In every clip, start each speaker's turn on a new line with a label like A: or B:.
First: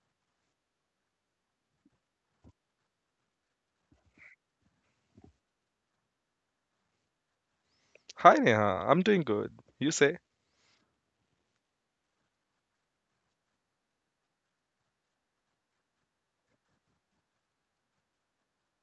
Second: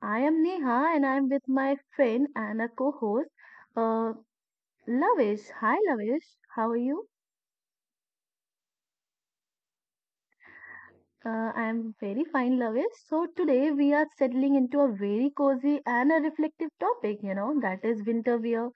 A: I am Neha and I am with my friend and a co host, uh, Lavish. Hi, Lavish. How are you?
B: Hi Neha, I'm doing good. You say?
A: I am very fine, Lavesh. So today we are settling into a very cozy and a reflective topic, you know, that is winter wear.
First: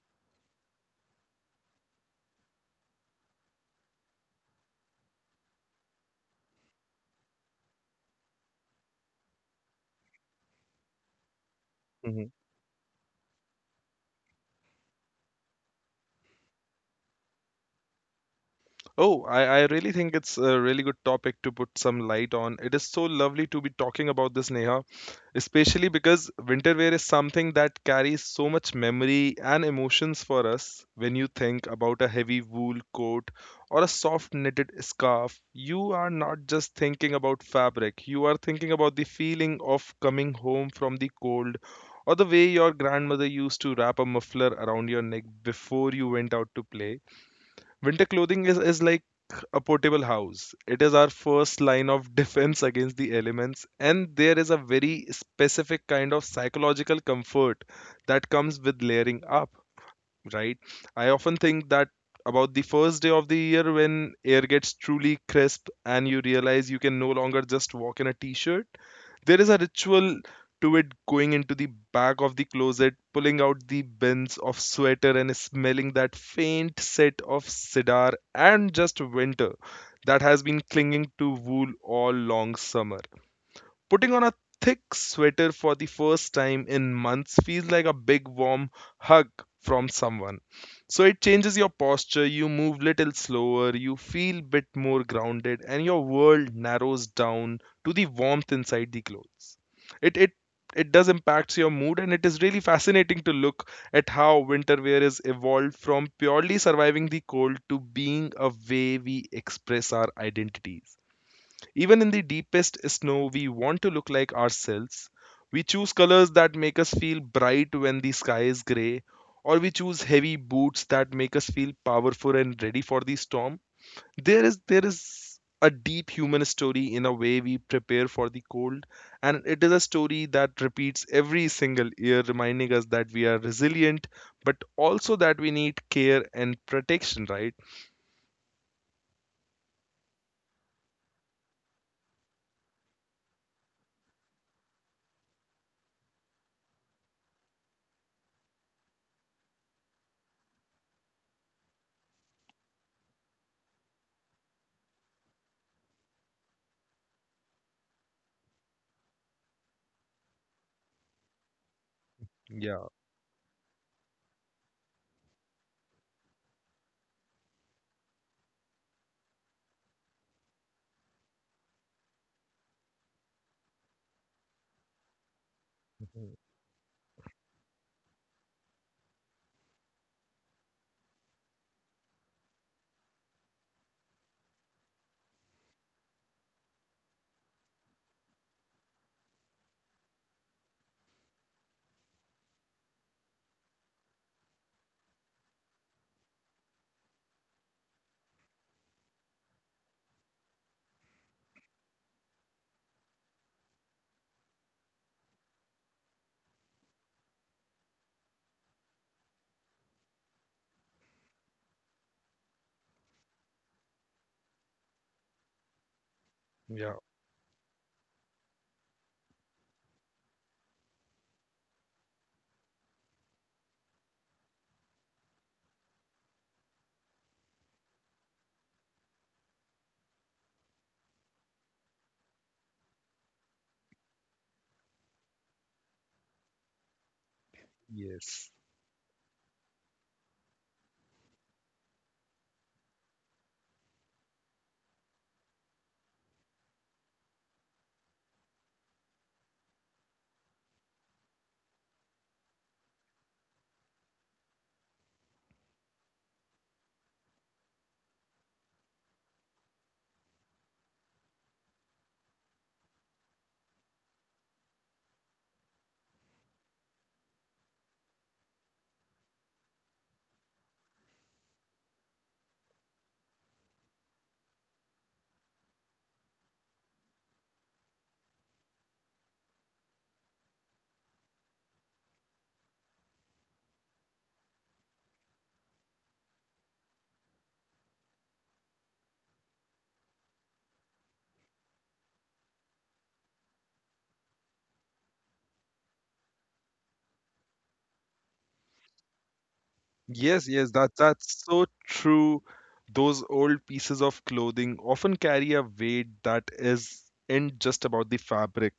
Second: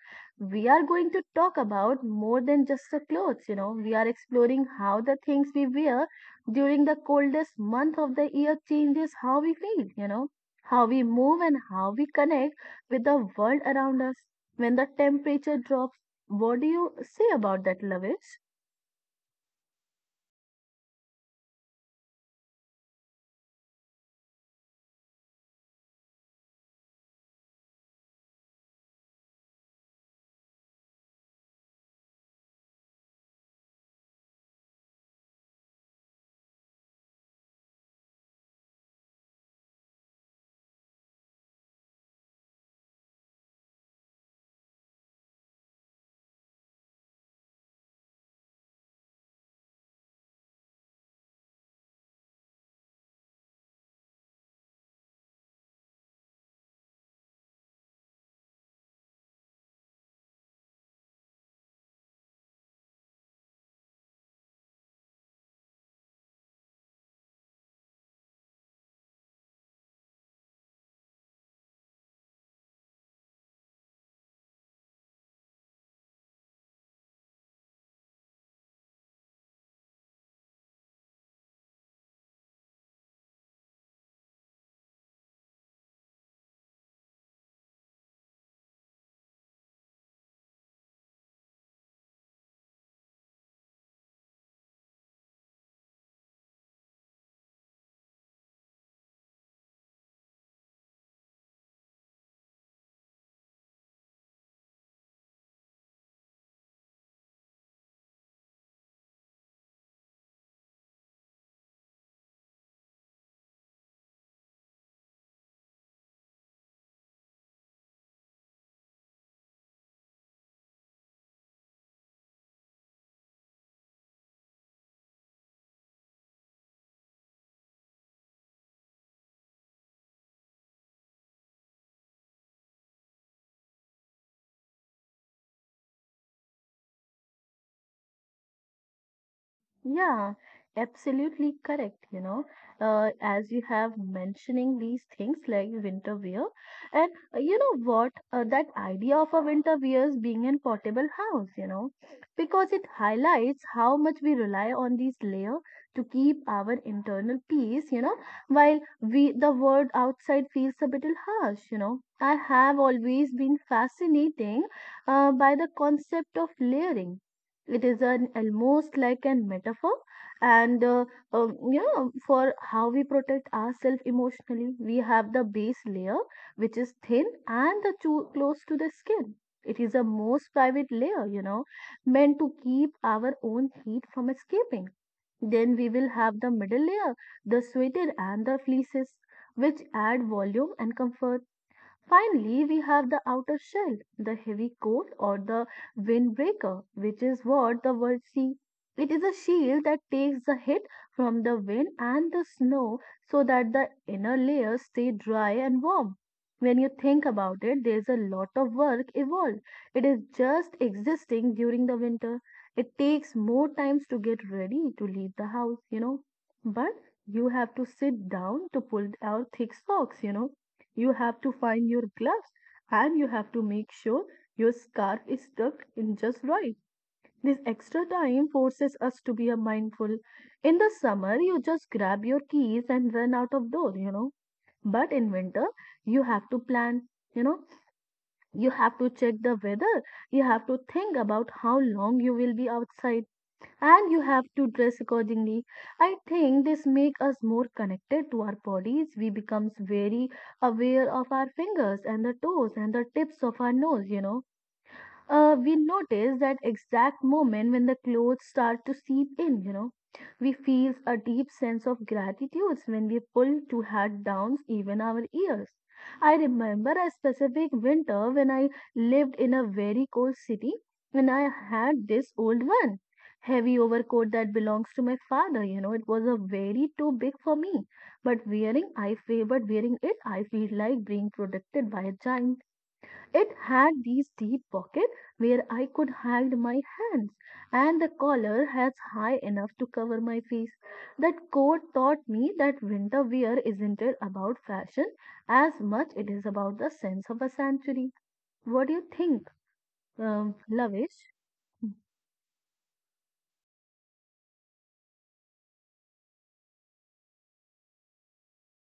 A: We are going to talk about more than just the clothes, you know. We are exploring how the things we wear during the coldest month of the year changes how we feel, you know, how we move and how
B: Mhm.
A: we connect with the world around us. When the temperature drops, what do you say about that, Lavesh?
B: Oh, I really think it's a really good topic to put some light on. It is so lovely to be talking about this, Neha, especially because winter wear is something that carries so much memory and emotions for us. When you think about a heavy wool coat or a soft knitted scarf, you are not just thinking about fabric, you are thinking about the feeling of coming home from the cold, or the way your grandmother used to wrap a muffler around your neck before you went out to play. Winter clothing is like a portable house. It is our first line of defense against the elements, and there is a very specific kind of psychological comfort that comes with layering up, right? I often think that about the first day of the year when air gets truly crisp and you realize you can no longer just walk in a t shirt. There is a ritual to it, going into the back of the closet, pulling out the bins of sweater and smelling that faint scent of cedar and just winter that has been clinging to wool all long summer. Putting on a thick sweater for the first time in months feels like a big warm hug from someone. So it changes your posture, you move little slower, you feel bit more grounded, and your world narrows down to the warmth inside the clothes. It it it does impacts your mood, and it is really fascinating to look at how winter wear is evolved from purely surviving the cold to being a way we express our identities. Even in the deepest snow, we want to look like ourselves. We choose colors that make us feel bright when the sky is gray, or we choose heavy boots that make us feel powerful and ready for the storm. There is a deep human story in a way we prepare for the cold, and it is a story that repeats every single year, reminding us that we are resilient, but also that we need care and protection, right?
A: Yeah, absolutely correct. You know, as you have mentioning these things like winter wear, and you know what, that idea of a winter wears being in portable house, you know, because it highlights how much we rely on these layer to keep our internal peace. You know, while we the world outside feels a little harsh. You know, I have
B: Yeah.
A: always been fascinating by the concept of layering. It is an almost like an metaphor and you know for how we protect ourselves emotionally. We have the base layer,
B: Mhm.
A: which is thin and the too close to the skin. It is a most private layer, you know, meant to keep our own heat from escaping. Then we will have the middle layer, the sweater and the fleeces, which add volume and comfort. Finally, we have the outer shell, the heavy coat or the windbreaker, which is what the words see. It is a shield that takes the hit from the wind and the snow so that the inner layers stay dry and warm. When you think about it, there's a lot of work involved. It is just existing during the winter. It takes more times to get ready to leave the house, you know.
B: Yeah.
A: But you have to sit down to pull out thick socks, you know. You have to find your gloves and you have to make sure your scarf is tucked in just right. This extra time forces us to be a mindful. In the summer, you just grab your keys and run out of door, you know. But in winter, you have to plan, you know,
B: Yes.
A: you have to check the weather. You have to think about how long you will be outside and you have to dress accordingly. I think this makes us more connected to our bodies. We becomes very aware of our fingers and the toes and the tips of our nose, you know. We notice that exact moment when the clothes start to seep in, you know. We feel a deep sense of gratitude when we pull two hat down even our ears. I remember a specific winter when I lived in a very cold city and I had this old one. Heavy overcoat that belongs to my father, you know, it was a very too big for me. But wearing I feel but wearing it I feel like being protected by a giant. It had these deep pockets where I could hide my hands, and the collar has high enough to cover my face. That coat taught me that winter wear isn't it about fashion as much it is about the sense of a century. What do you think,
B: Yes, yes, that
A: Lavish?
B: that's so true. Those old pieces of clothing often carry a weight that is in just about the fabric.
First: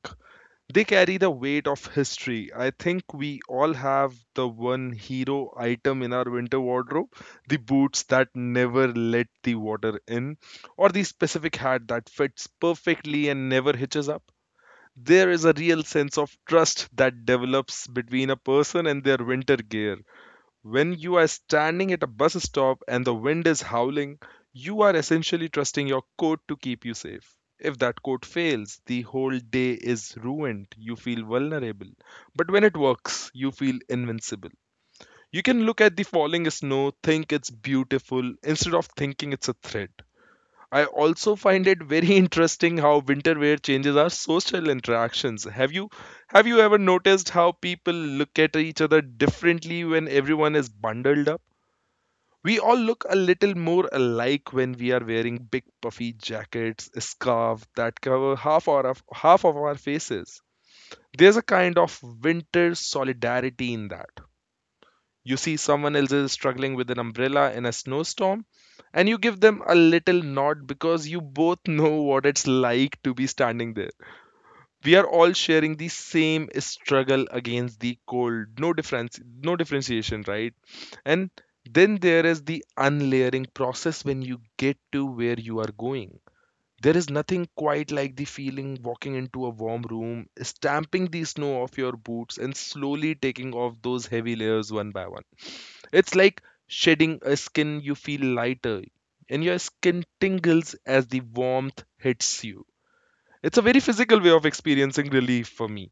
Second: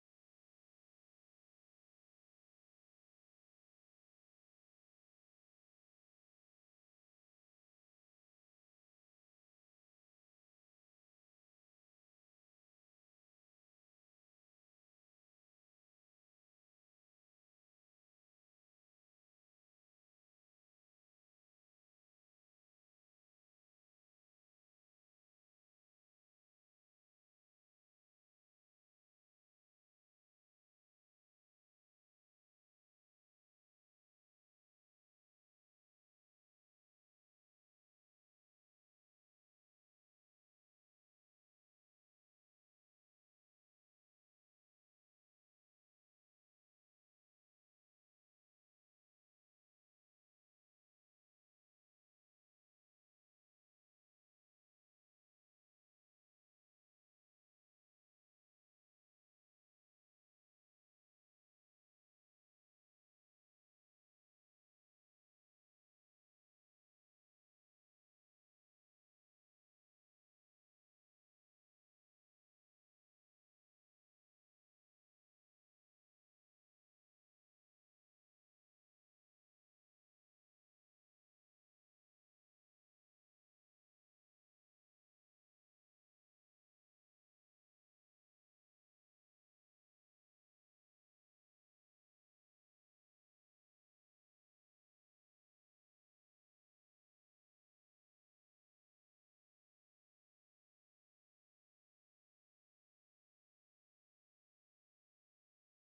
B: They carry the weight of history. I think we all have the one hero item in our winter wardrobe, the boots that never let the water in, or the specific hat that fits perfectly and never hitches up. There is a real sense of trust that develops between a person and their winter gear. When you are standing at a bus stop and the wind is howling, you are essentially trusting your coat to keep you safe. If that coat fails, the whole day is ruined. You feel vulnerable. But when it works, you feel invincible. You can look at the falling snow, think it's beautiful, instead of thinking it's a threat. I also find it very interesting how winter wear changes our social interactions. Have you ever noticed how people look at each other differently when everyone is bundled up? We all look a little more alike when we are wearing big puffy jackets, scarves that cover half of our faces. There's a kind of winter solidarity in that. You see someone else is struggling with an umbrella in a snowstorm, and you give them a little nod because you both know what it's like to be standing there. We are all sharing the same struggle against the cold. No difference, no differentiation, right? And then there is the unlayering process. When you get to where you are going, there is nothing quite like the feeling walking into a warm room, stamping the snow off your boots and slowly taking off those heavy layers one by one. It's like shedding a skin. You feel lighter, and your skin tingles as the warmth hits you. It's a very physical way of experiencing relief for me.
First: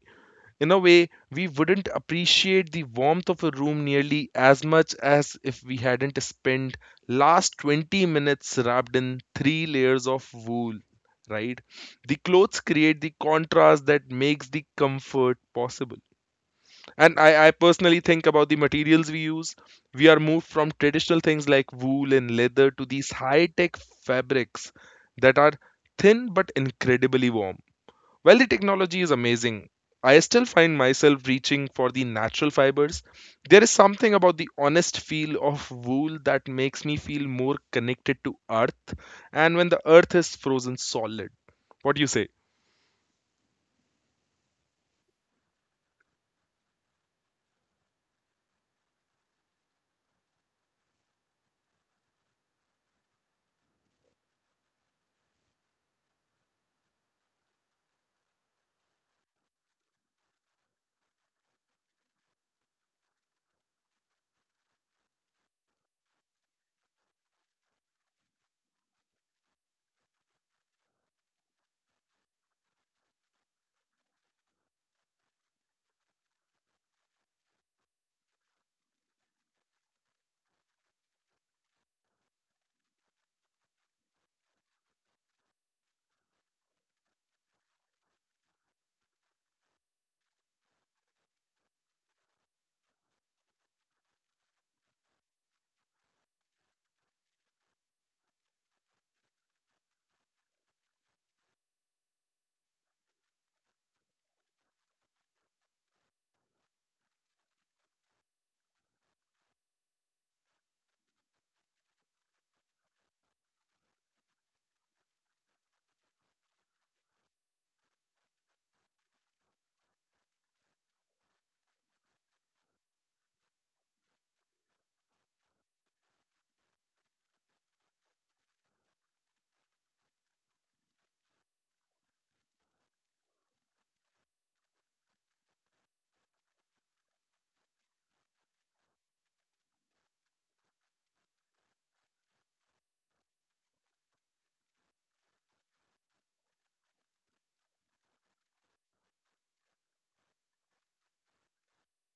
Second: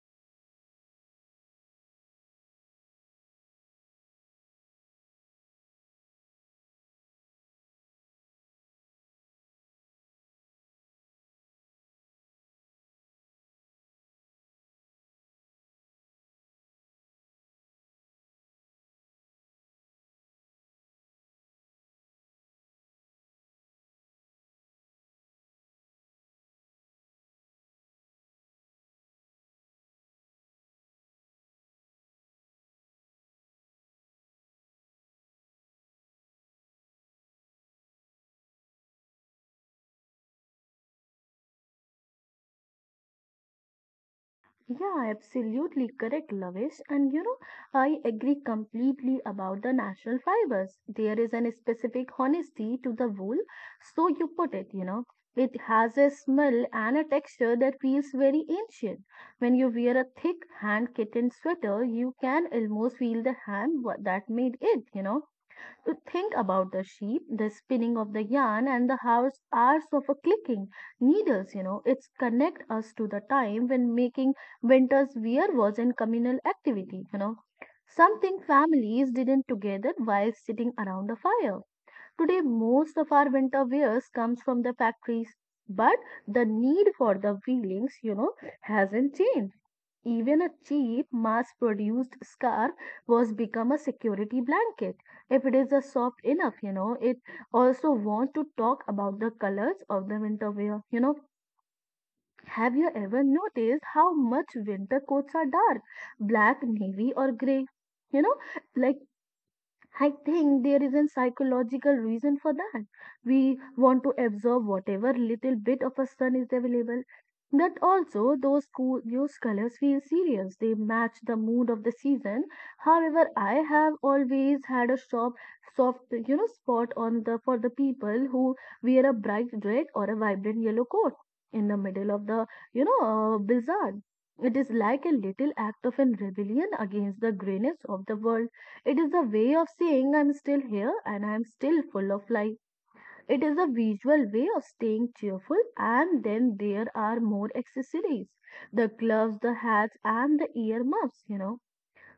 B: In a way, we wouldn't appreciate the warmth of a room nearly as much as if we hadn't spent last 20 minutes wrapped in three layers of wool, right? The clothes create the contrast that makes the comfort possible. And I personally think about the materials we use. We are moved from traditional things like wool and leather to these high tech fabrics that are thin but incredibly warm. While the technology is amazing, I still find myself reaching for the natural fibers. There is something about the honest feel of wool that makes me feel more connected to earth, and when the earth is frozen solid. What do you say?
A: Yeah, absolutely correct, Lavish. And you know, I agree completely about the natural fibers. There is an specific honesty to the wool, so you put it, you know. It has a smell and a texture that feels very ancient. When you wear a thick hand kitten sweater, you can almost feel the that made it, you know. Think about the sheep, the spinning of the yarn, and the hours of a clicking needles. You know, it's connect us to the time when making winter's wear was in communal activity. You know, something families didn't together while sitting around a fire. Today, most of our winter wears comes from the factories, but the need for the feelings, you know, hasn't changed. Even a cheap, mass produced scarf was become a security blanket if it is a soft enough, you know. It also want to talk about the colors of the winter wear, you know. Have you ever noticed how much winter coats are dark, black, navy, or gray? You know, like I think there is a psychological reason for that. We want to absorb whatever little bit of a sun is available. But also, those colors feel serious. They match the mood of the season. However, I have always had a soft, you know, spot on the for the people who wear a bright red or a vibrant yellow coat in the middle of the, you know, blizzard. It is like a little act of an rebellion against the grayness of the world. It is a way of saying I'm still here and I'm still full of life. It is a visual way of staying cheerful, and then there are more accessories: the gloves, the hats, and the earmuffs, you know.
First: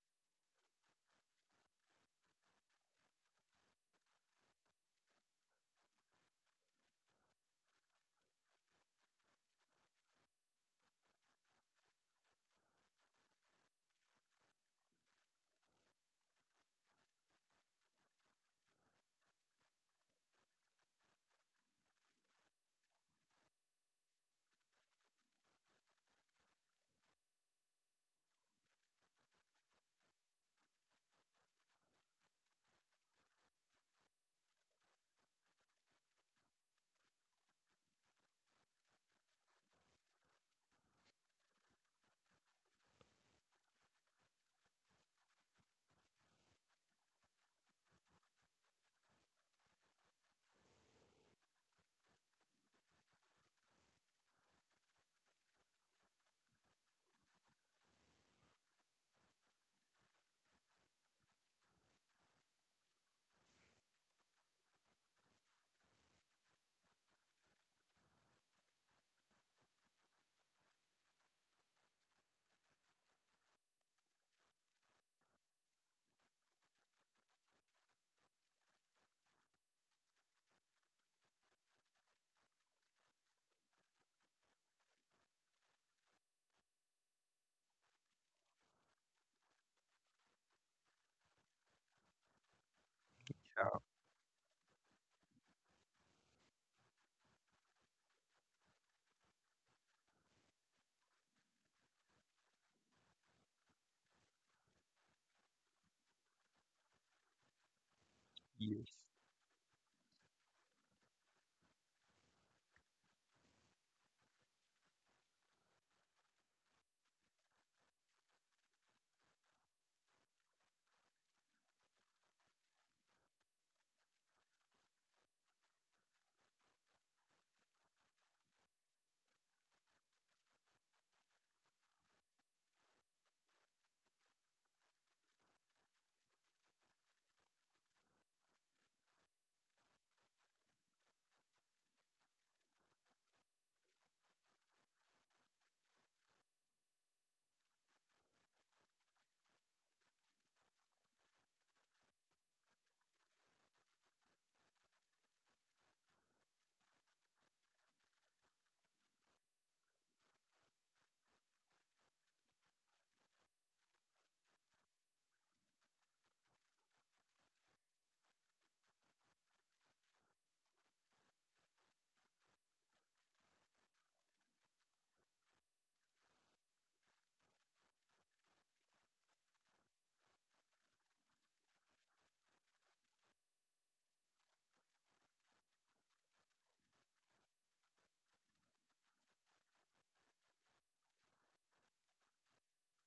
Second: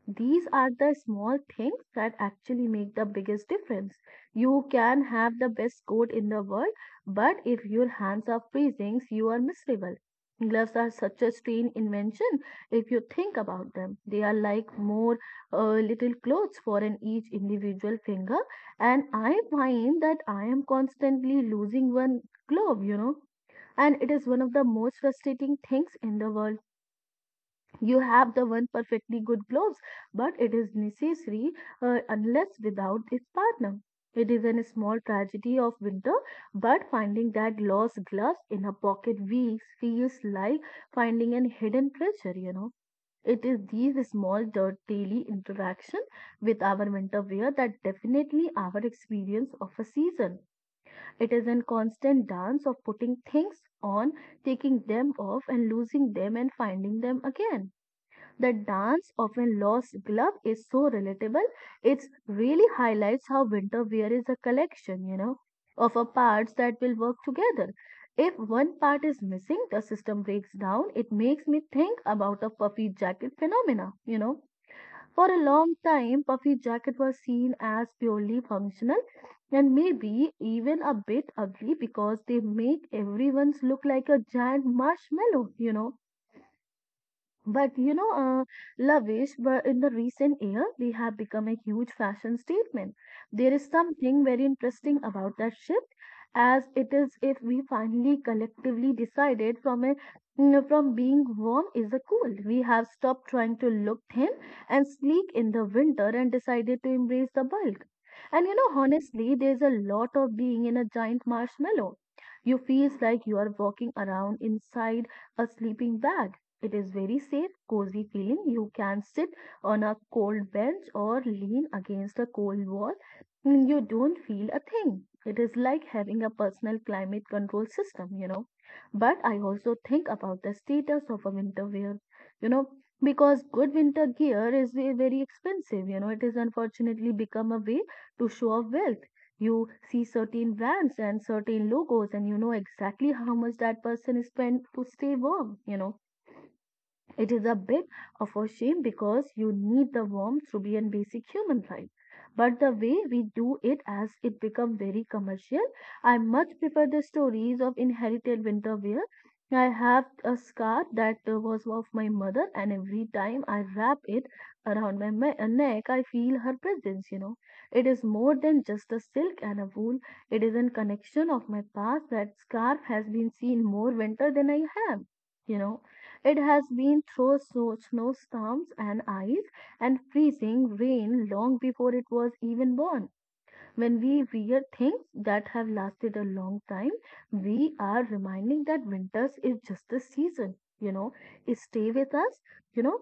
A: These are the small things that actually make the biggest difference. You can have the best coat in the world, but if your hands are freezing, you are miserable. Gloves are such a strange invention if you think about them. They are like more little clothes for an each individual finger, and I find that I am constantly losing one glove, you know. And it is one of the most frustrating things in the world. You have the one perfectly good gloves but it is necessary unless without its partner. It is a small tragedy of winter, but finding that lost glove in a pocket weeks feels like finding a hidden treasure, you know. It is these small daily interaction with our winter wear that definitely our experience of a season. It is a constant dance of putting things on, taking them off and losing them and finding them again. The dance of a lost glove is so relatable. It really highlights how winter wear is a collection, you know, of a parts that will work together. If one part is missing, the system breaks down. It makes me think about a puffy jacket phenomena, you know. For a long time, puffy jacket was seen as purely functional and maybe even a bit ugly because they make everyone's look like a giant marshmallow, you know. But you know, Lavish, but in the recent year, they have become a huge fashion statement. There is something very interesting about that shift, as it is if we finally collectively decided from a you from being warm is a cool. We have stopped trying to look thin and sleek in the winter and decided to embrace the bulk. And you know,
B: Yes.
A: honestly, there's a lot of being in a giant marshmallow. You feels like you are walking around inside a sleeping bag. It is very safe, cozy feeling. You can sit on a cold bench or lean against a cold wall and you don't feel a thing. It is like having a personal climate control system, you know. But I also think about the status of a winter wear, you know, because good winter gear is very expensive, you know. It is unfortunately become a way to show off wealth. You see certain brands and certain logos, and you know exactly how much that person spent to stay warm, you know. It is a bit of a shame because you need the warmth to be a basic human right. But the way we do it as it become very commercial. I much prefer the stories of inherited winter wear. I have a scarf that was of my mother, and every time I wrap it around my neck, I feel her presence. You know, it is more than just a silk and a wool. It is a connection of my past. That scarf has been seen more winter than I have. You know, it has been through snow, snowstorms and ice and freezing rain long before it was even born. When we wear things that have lasted a long time, we are reminding that winters is just a season, you know, stay with us, you know.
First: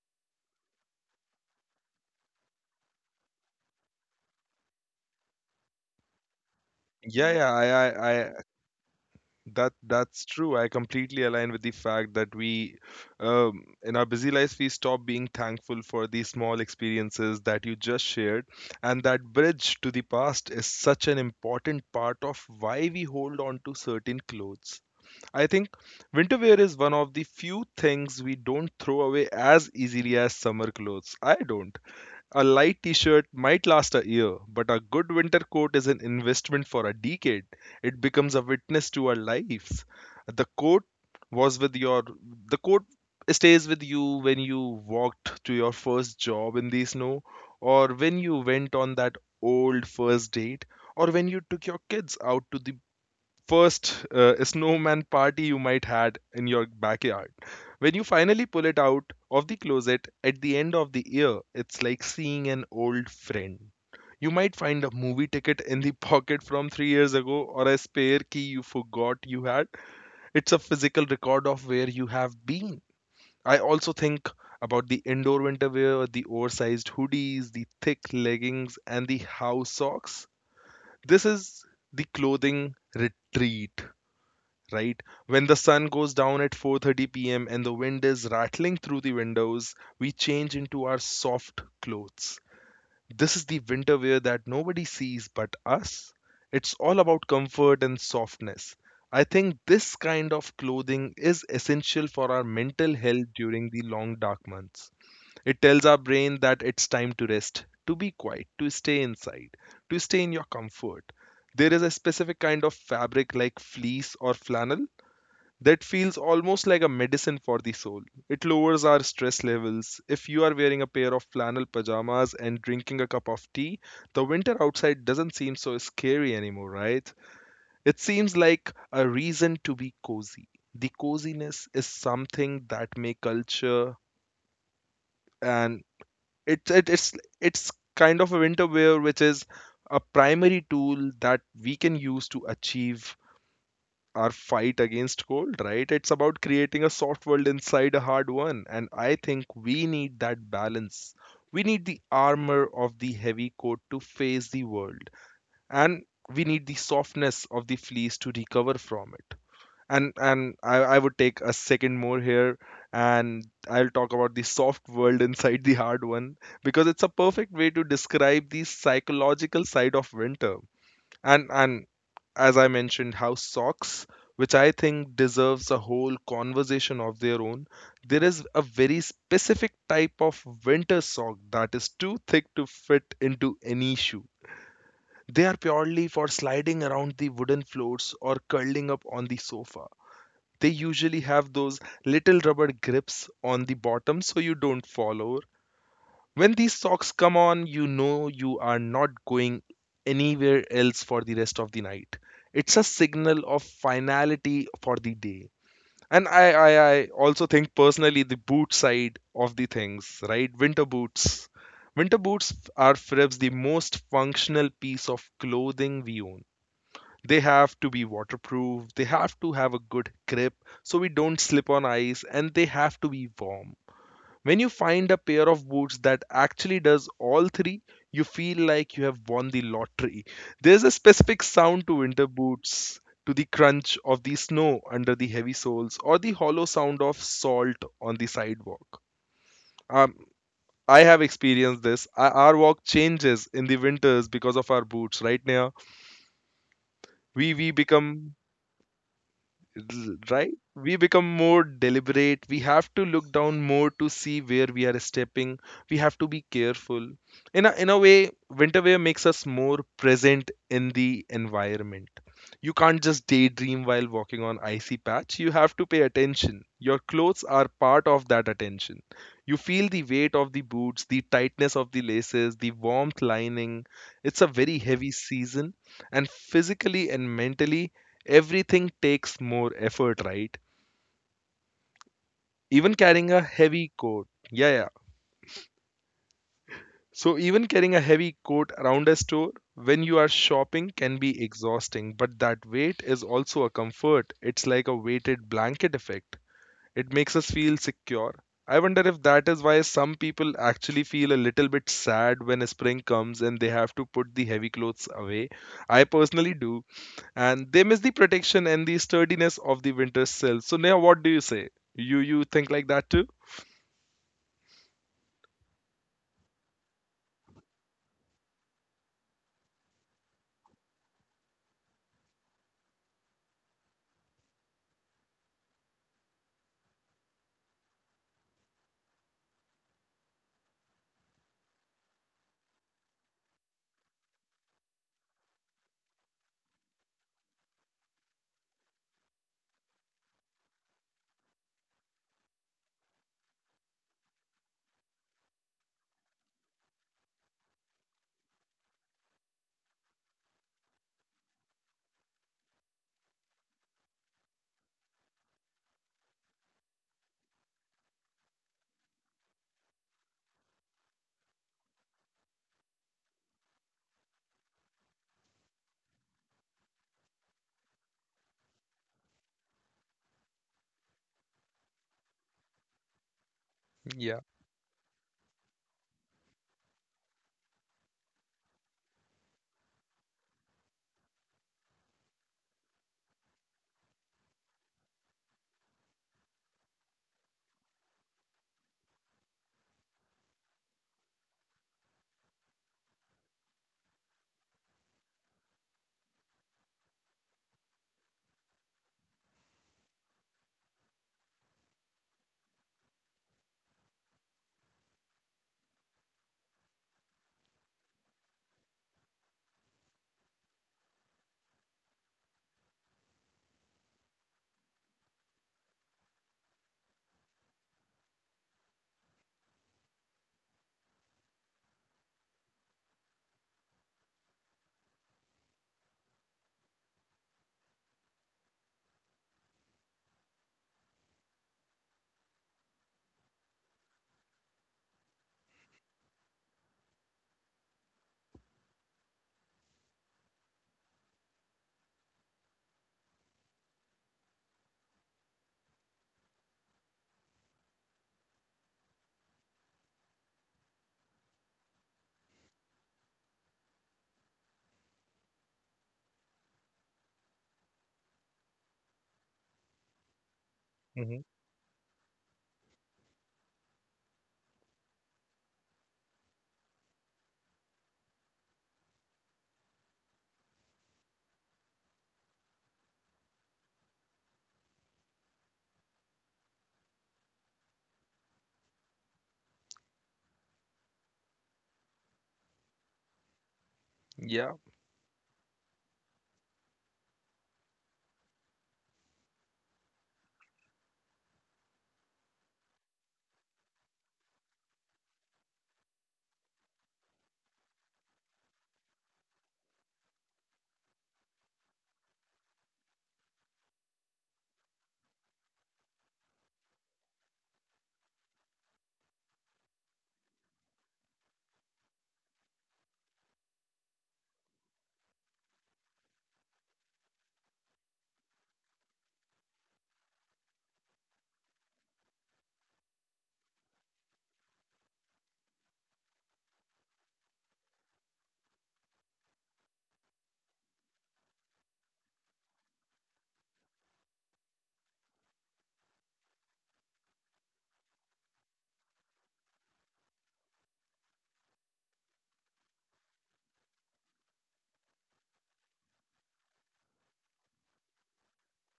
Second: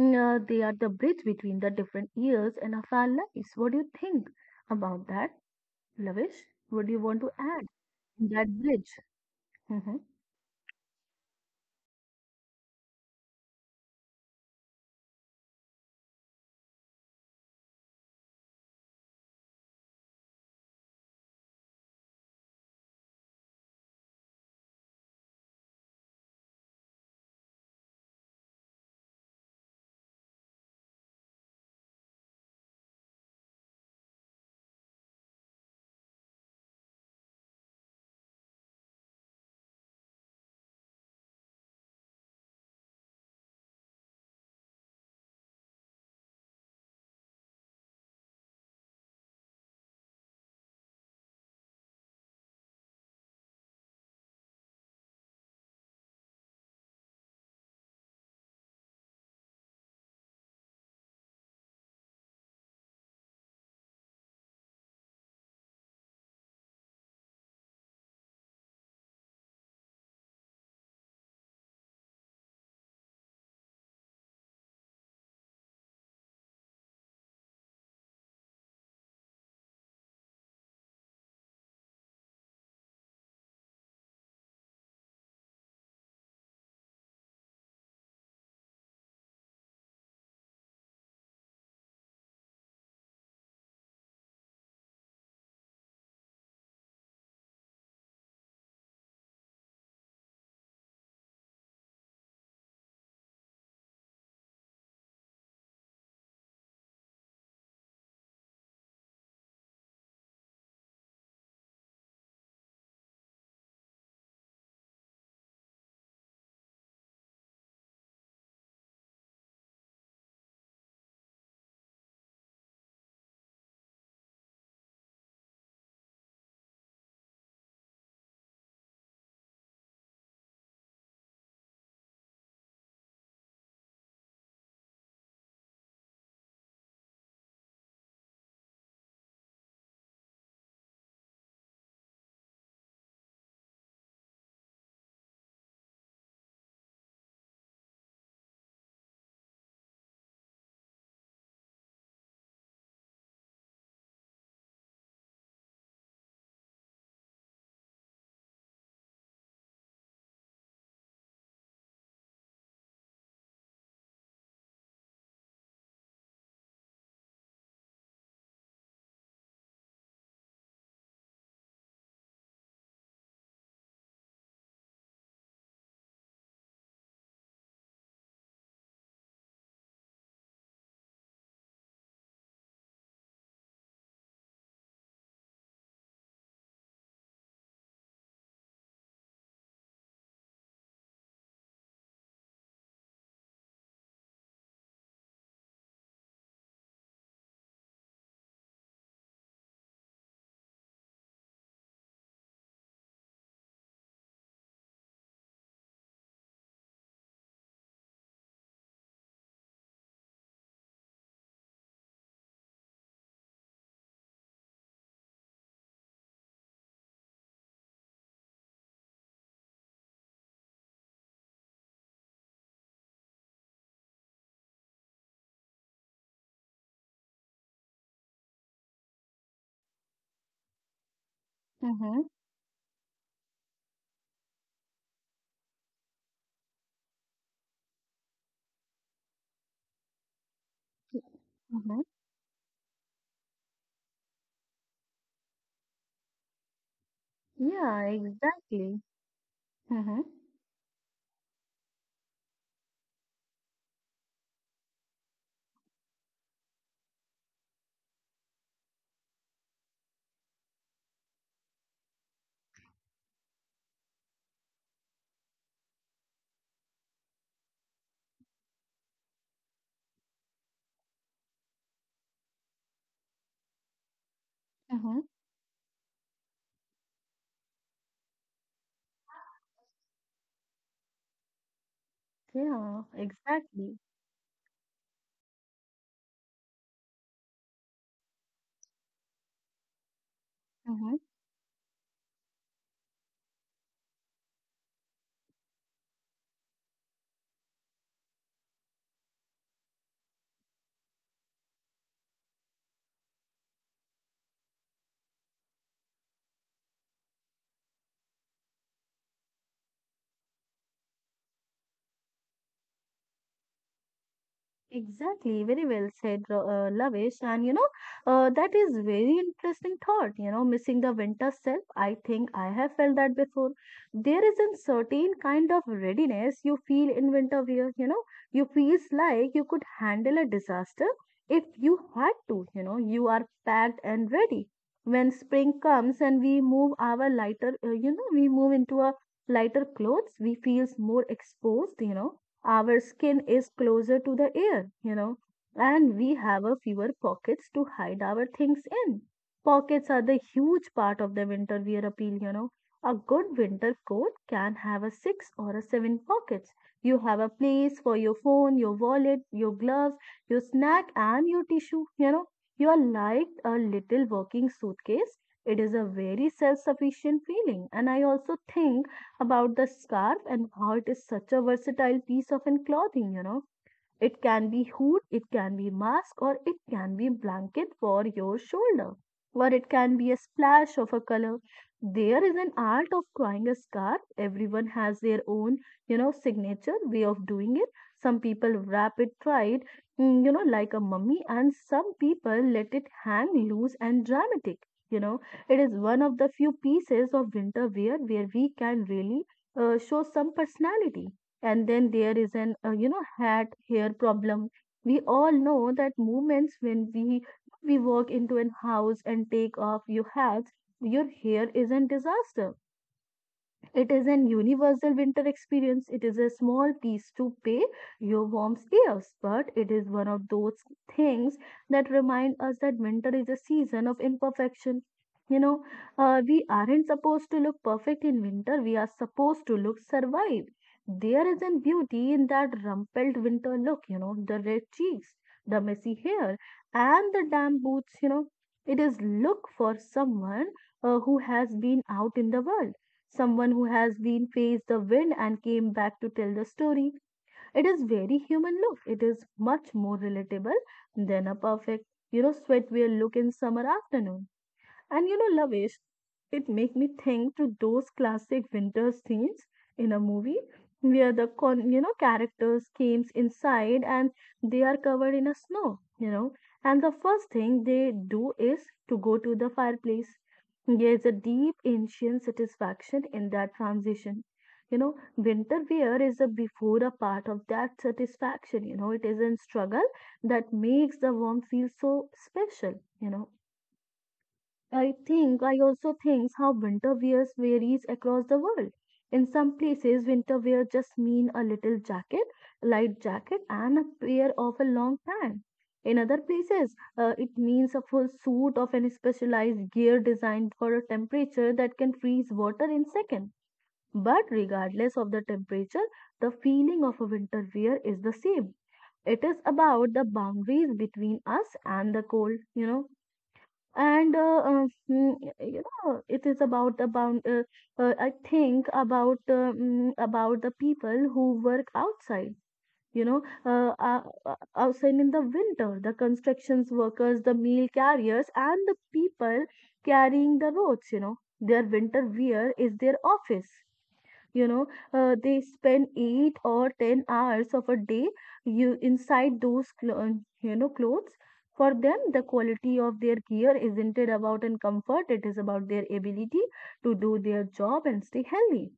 A: They are the bridge between the different years and of our lives. What do you think about that, Lavish? What do you
B: Yeah,
A: want to
B: yeah,
A: add?
B: I
A: That bridge.
B: That
A: Mm-hmm.
B: that's true. I completely align with the fact that we, in our busy lives, we stop being thankful for the small experiences that you just shared, and that bridge to the past is such an important part of why we hold on to certain clothes. I think winter wear is one of the few things we don't throw away as easily as summer clothes. I don't. A light t shirt might last a year, but a good winter coat is an investment for a decade. It becomes a witness to our lives. The coat was with your, the coat stays with you when you walked to your first job in the snow, or when you went on that old first date, or when you took your kids out to the first snowman party you might had in your backyard. When you finally pull it out of the closet at the end of the year, it's like seeing an old friend. You might find a movie ticket in the pocket from 3 years ago, or a spare key you forgot you had. It's a physical record of where you have been. I also think about the indoor winter wear, the oversized hoodies, the thick leggings, and the house socks. This is the clothing retreat, right? When the sun goes down at 4:30 p.m. and the wind is rattling through the windows, we change into our soft clothes. This is the winter wear that nobody sees but us. It's all about comfort and softness. I think this kind of clothing is essential for our mental health during the long dark months. It tells our brain that it's time to rest, to be quiet, to stay inside, to stay in your comfort. There is a specific kind of fabric like fleece or flannel that feels almost like a medicine for the soul. It lowers our stress levels. If you are wearing a pair of flannel pajamas and drinking a cup of tea, the winter outside doesn't seem so scary anymore, right? It seems like a reason to be cozy. The coziness is something that may culture, and it, it it's it's kind of a winter wear which is a primary tool that we can use to achieve our fight against cold, right? It's about creating a soft world inside a hard one. And I think we need that balance. We need the armor of the heavy coat to face the world. And we need the softness of the fleece to recover from it. And I would take a second more here, and I'll talk about the soft world inside the hard one, because it's a perfect way to describe the psychological side of winter. And as I mentioned, how socks, which I think deserves a whole conversation of their own, there is a very specific type of winter sock that is too thick to fit into any shoe. They are purely for sliding around the wooden floors or curling up on the sofa. They usually have those little rubber grips on the bottom so you don't fall over. When these socks come on, you know you are not going anywhere else for the rest of the night. It's a signal of finality for the day. And I also think personally the boot side of the things, right? Winter boots. Winter boots are perhaps the most functional piece of clothing we own. They have to be waterproof, they have to have a good grip so we don't slip on ice, and they have to be warm. When you find a pair of boots that actually does all three, you feel like you have won the lottery. There's a specific sound to winter
A: Mm-hmm.
B: boots, to the crunch of the snow under the heavy soles, or the hollow sound of salt on the sidewalk. Um, I have experienced this.
A: Mm-hmm.
B: Our walk changes in the winters because of our boots, right now. We
A: Yeah,
B: become,
A: exactly. Mhm.
B: right, we become more deliberate. We have to look down more to see where we are stepping. We have to be careful, in a way. Winter wear makes us more present in the environment. You can't just daydream while walking on icy patch. You have to pay attention. Your clothes are part of that attention. You feel the weight of the boots, the tightness of the laces, the warmth lining. It's a very heavy
A: Mhm.
B: season, and physically and mentally everything takes more effort, right? Even
A: Yeah,
B: carrying a heavy
A: exactly.
B: coat. Yeah, yeah. So, even carrying a heavy coat around a store when you are shopping can
A: Mhm.
B: be exhausting, but that weight is also a comfort. It's like a weighted blanket effect. It makes us feel secure. I wonder if that is why some people actually feel a little bit sad when spring comes and they have to put the heavy clothes away. I personally do, and they miss the protection and the sturdiness of the winter silk. So Neha, what do you say? You think like that too?
A: Exactly, very well said, Lavish. And you know, that is very interesting thought. You know, missing the winter self. I think I have felt that before. There is a certain kind of readiness you feel in winter wear. You know, you feels like you could handle a disaster if you had to. You are packed and ready. When spring comes and we move our lighter, we move into a lighter clothes, we feels more exposed. Our skin is closer to the air, and we have a fewer pockets to hide our things in. Pockets are the huge part of the winter wear appeal. A good winter coat can have a six or a seven pockets. You have a place for your phone, your wallet, your gloves, your snack, and your tissue, you know. You are like a little walking suitcase. It is a very self sufficient feeling, and I also think about the scarf and how it is such a versatile piece of an clothing. It
B: Yeah.
A: can be hood, it can be mask, or it can be blanket for your shoulder, or it can be a splash of a color. There is an art of drawing a scarf. Everyone has their own, signature way of doing it. Some people wrap it tight, like a mummy, and some people let it hang loose and dramatic. You know, it is one of the few pieces of winter wear where we can really show some personality. And then there is an hat hair problem. We all know that moments when we walk into an house and take off your hats, your hair is a disaster. It is an universal winter experience. It is a small piece to pay your warm ears, but it is one of those things that remind us that winter is a season of imperfection. You know, we aren't supposed to look perfect in winter. We are supposed to look survive. There is a beauty in that rumpled winter look. The red cheeks, the messy hair, and the damp boots. It is look for someone who has been out in the world, someone who has been faced the wind and came back to tell the story. It is very human look. It is much more relatable than a perfect, sweatwear look in summer afternoon. And, Lavish, it make me think to those classic winter scenes in a movie
B: Hmm.
A: where the con you know characters came inside and they are covered in a snow, and the first thing they do is to go to the fireplace. There is a deep ancient satisfaction in that transition. Winter wear is a before a part of that satisfaction. It is in struggle that makes the warmth feel so special. You know,
B: Yeah.
A: I think I also think how winter wears varies across the world. In some places, winter wear just mean a little jacket, light jacket, and a pair of a long pant. In other places, it means a full suit of an specialized gear designed for a temperature that can freeze water in second. But regardless of the temperature, the feeling of a winter wear is the same. It is about the boundaries between us and the cold. You know and mm, you know It is about. I think about about the people who work outside. you know uh, uh, Outside in the winter, the constructions workers, the meal carriers, and the people carrying the roads. Their winter wear is their office you know uh, they spend 8 or 10 hours of a day you inside those clothes. For them, the quality of their gear isn't it about in comfort, it is about their ability to do their job and stay healthy.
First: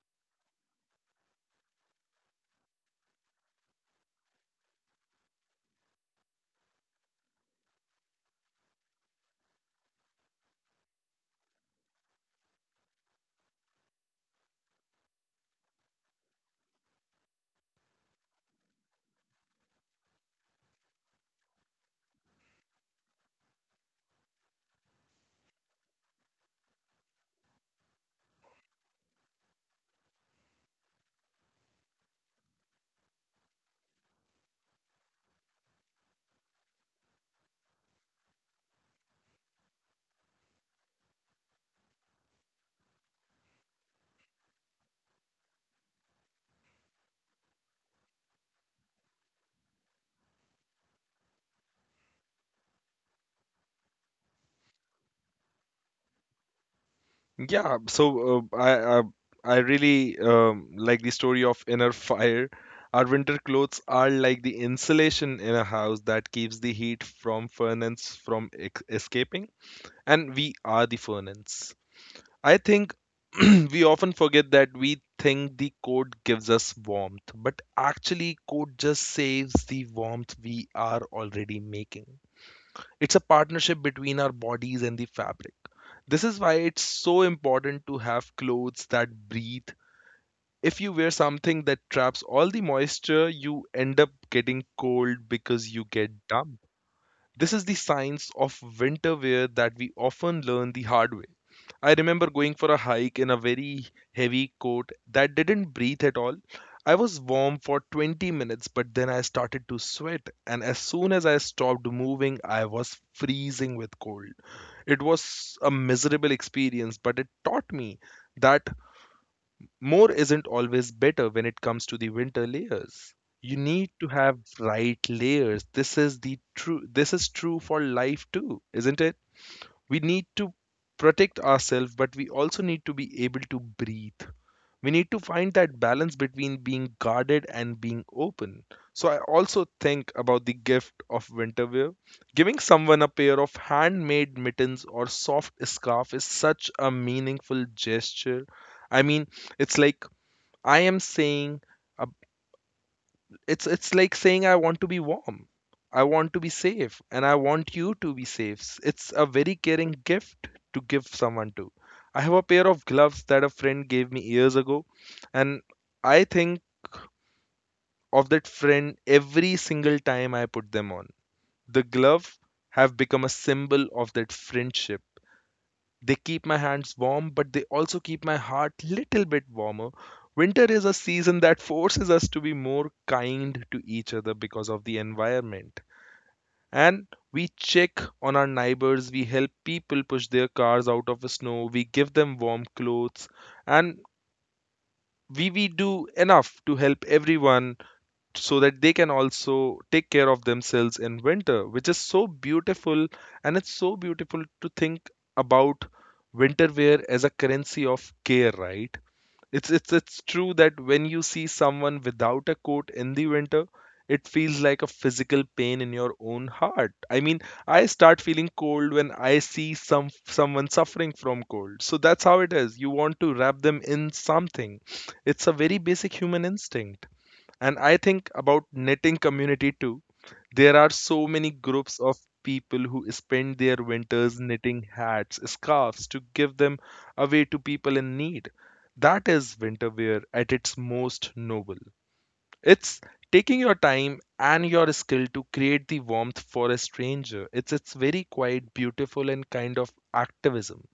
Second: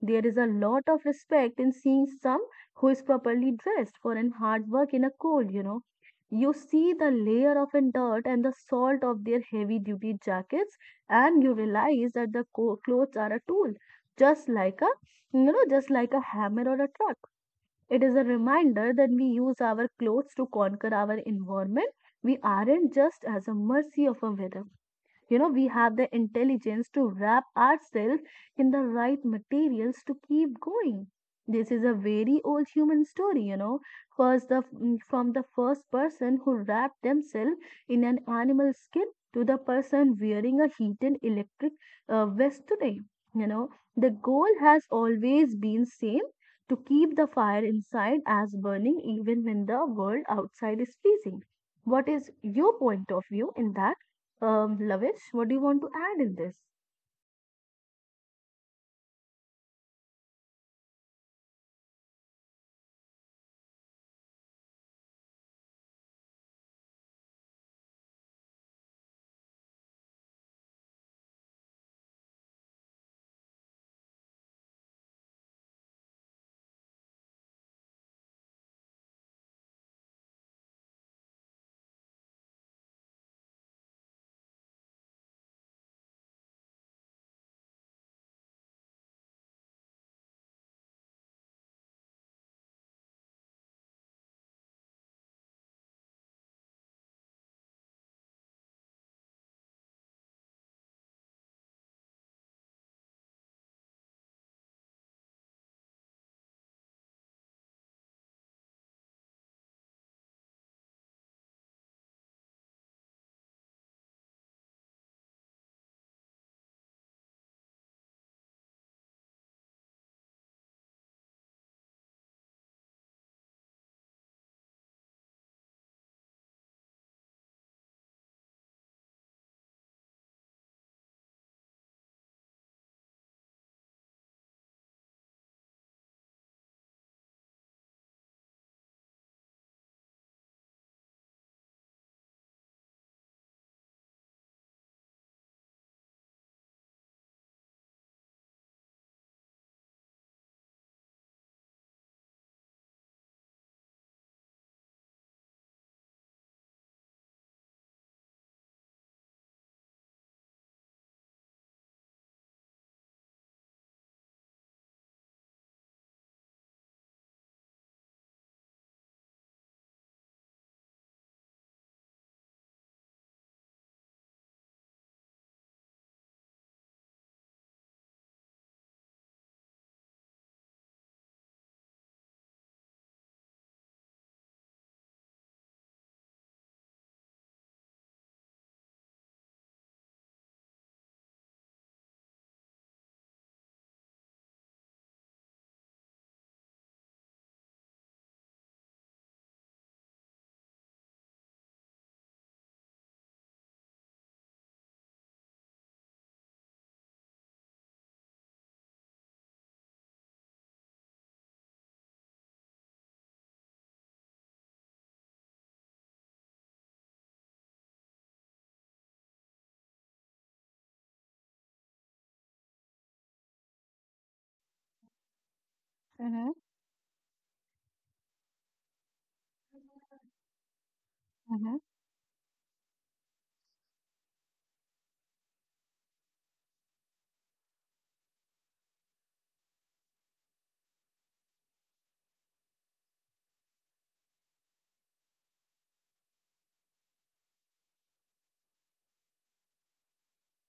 A: There is a lot of respect in seeing some who is properly dressed for an hard work in a cold, you know. You see the layer of an dirt and the salt of their heavy duty jackets, and you realize that the clothes are a tool, just like a hammer or a truck. It is a reminder that we use our clothes to conquer our environment. We aren't just as a mercy of a weather. We have the intelligence to wrap ourselves in the right materials to keep going. This is a very old human story. From the first person who wrapped themselves in an animal skin to the person wearing a heated electric vest today. you know the goal has always been same to keep the fire inside as burning even when the world outside is freezing. What is your point of view in that, Lavish? What do you want to add in this?
B: Yeah. So I really like the story of inner fire. Our winter clothes are like the insulation in a house that keeps the heat from furnace from escaping, and we are the furnace. I think we often forget that. We think the code gives us warmth, but actually, code just saves the warmth we are already making. It's a partnership between our bodies and the fabric. This is why it's so important to have clothes that breathe. If you wear something that traps all the moisture, you end up getting cold because you get damp. This is the science of winter wear that we often learn the hard way. I remember going for a hike in a very heavy coat that didn't breathe at all. I was warm for 20 minutes, but then I started to sweat, and as soon as I stopped moving, I was freezing with cold. It was a miserable experience, but it taught me that more isn't always better when it comes to the winter layers. You need to have right layers. This is true for life too, isn't it? We need to protect ourselves, but we also need to be able to breathe. We need to find that balance between being guarded and being open. So I also think about the gift of winter wear. Giving someone a pair of handmade mittens or soft scarf is such a meaningful gesture. I mean, it's like I am saying, uh, it's like saying I want to be warm. I want to be safe and I want you to be safe. It's a very caring gift to give someone to. I have a pair of gloves that a friend gave me years ago, and I think of that friend every single time I put them on. The glove have become a symbol of that friendship. They keep my hands warm, but they also keep my heart little bit warmer. Winter is a season that forces us to be more kind to each other because of the environment. And we check on our neighbors, we help people push their cars out of the snow, we give them warm clothes, and we do enough to help everyone so that they can also take care of themselves in winter, which is so beautiful. And it's so beautiful to think about winter wear as a currency of care, right? It's true that when you see someone without a coat in the winter, it feels like a physical pain in your own heart. I mean, I start feeling cold when I see someone suffering from cold. So that's how it is. You want to wrap them in something. It's a very basic human
A: Mm-hmm.
B: instinct. And I think about knitting community too. There are so many groups
A: Mm-hmm.
B: of people who spend their winters knitting hats scarves to give them away to people in need. That is winter wear at its most noble. It's taking your time and your skill to create the warmth for a stranger. It's very quite beautiful and kind of activism.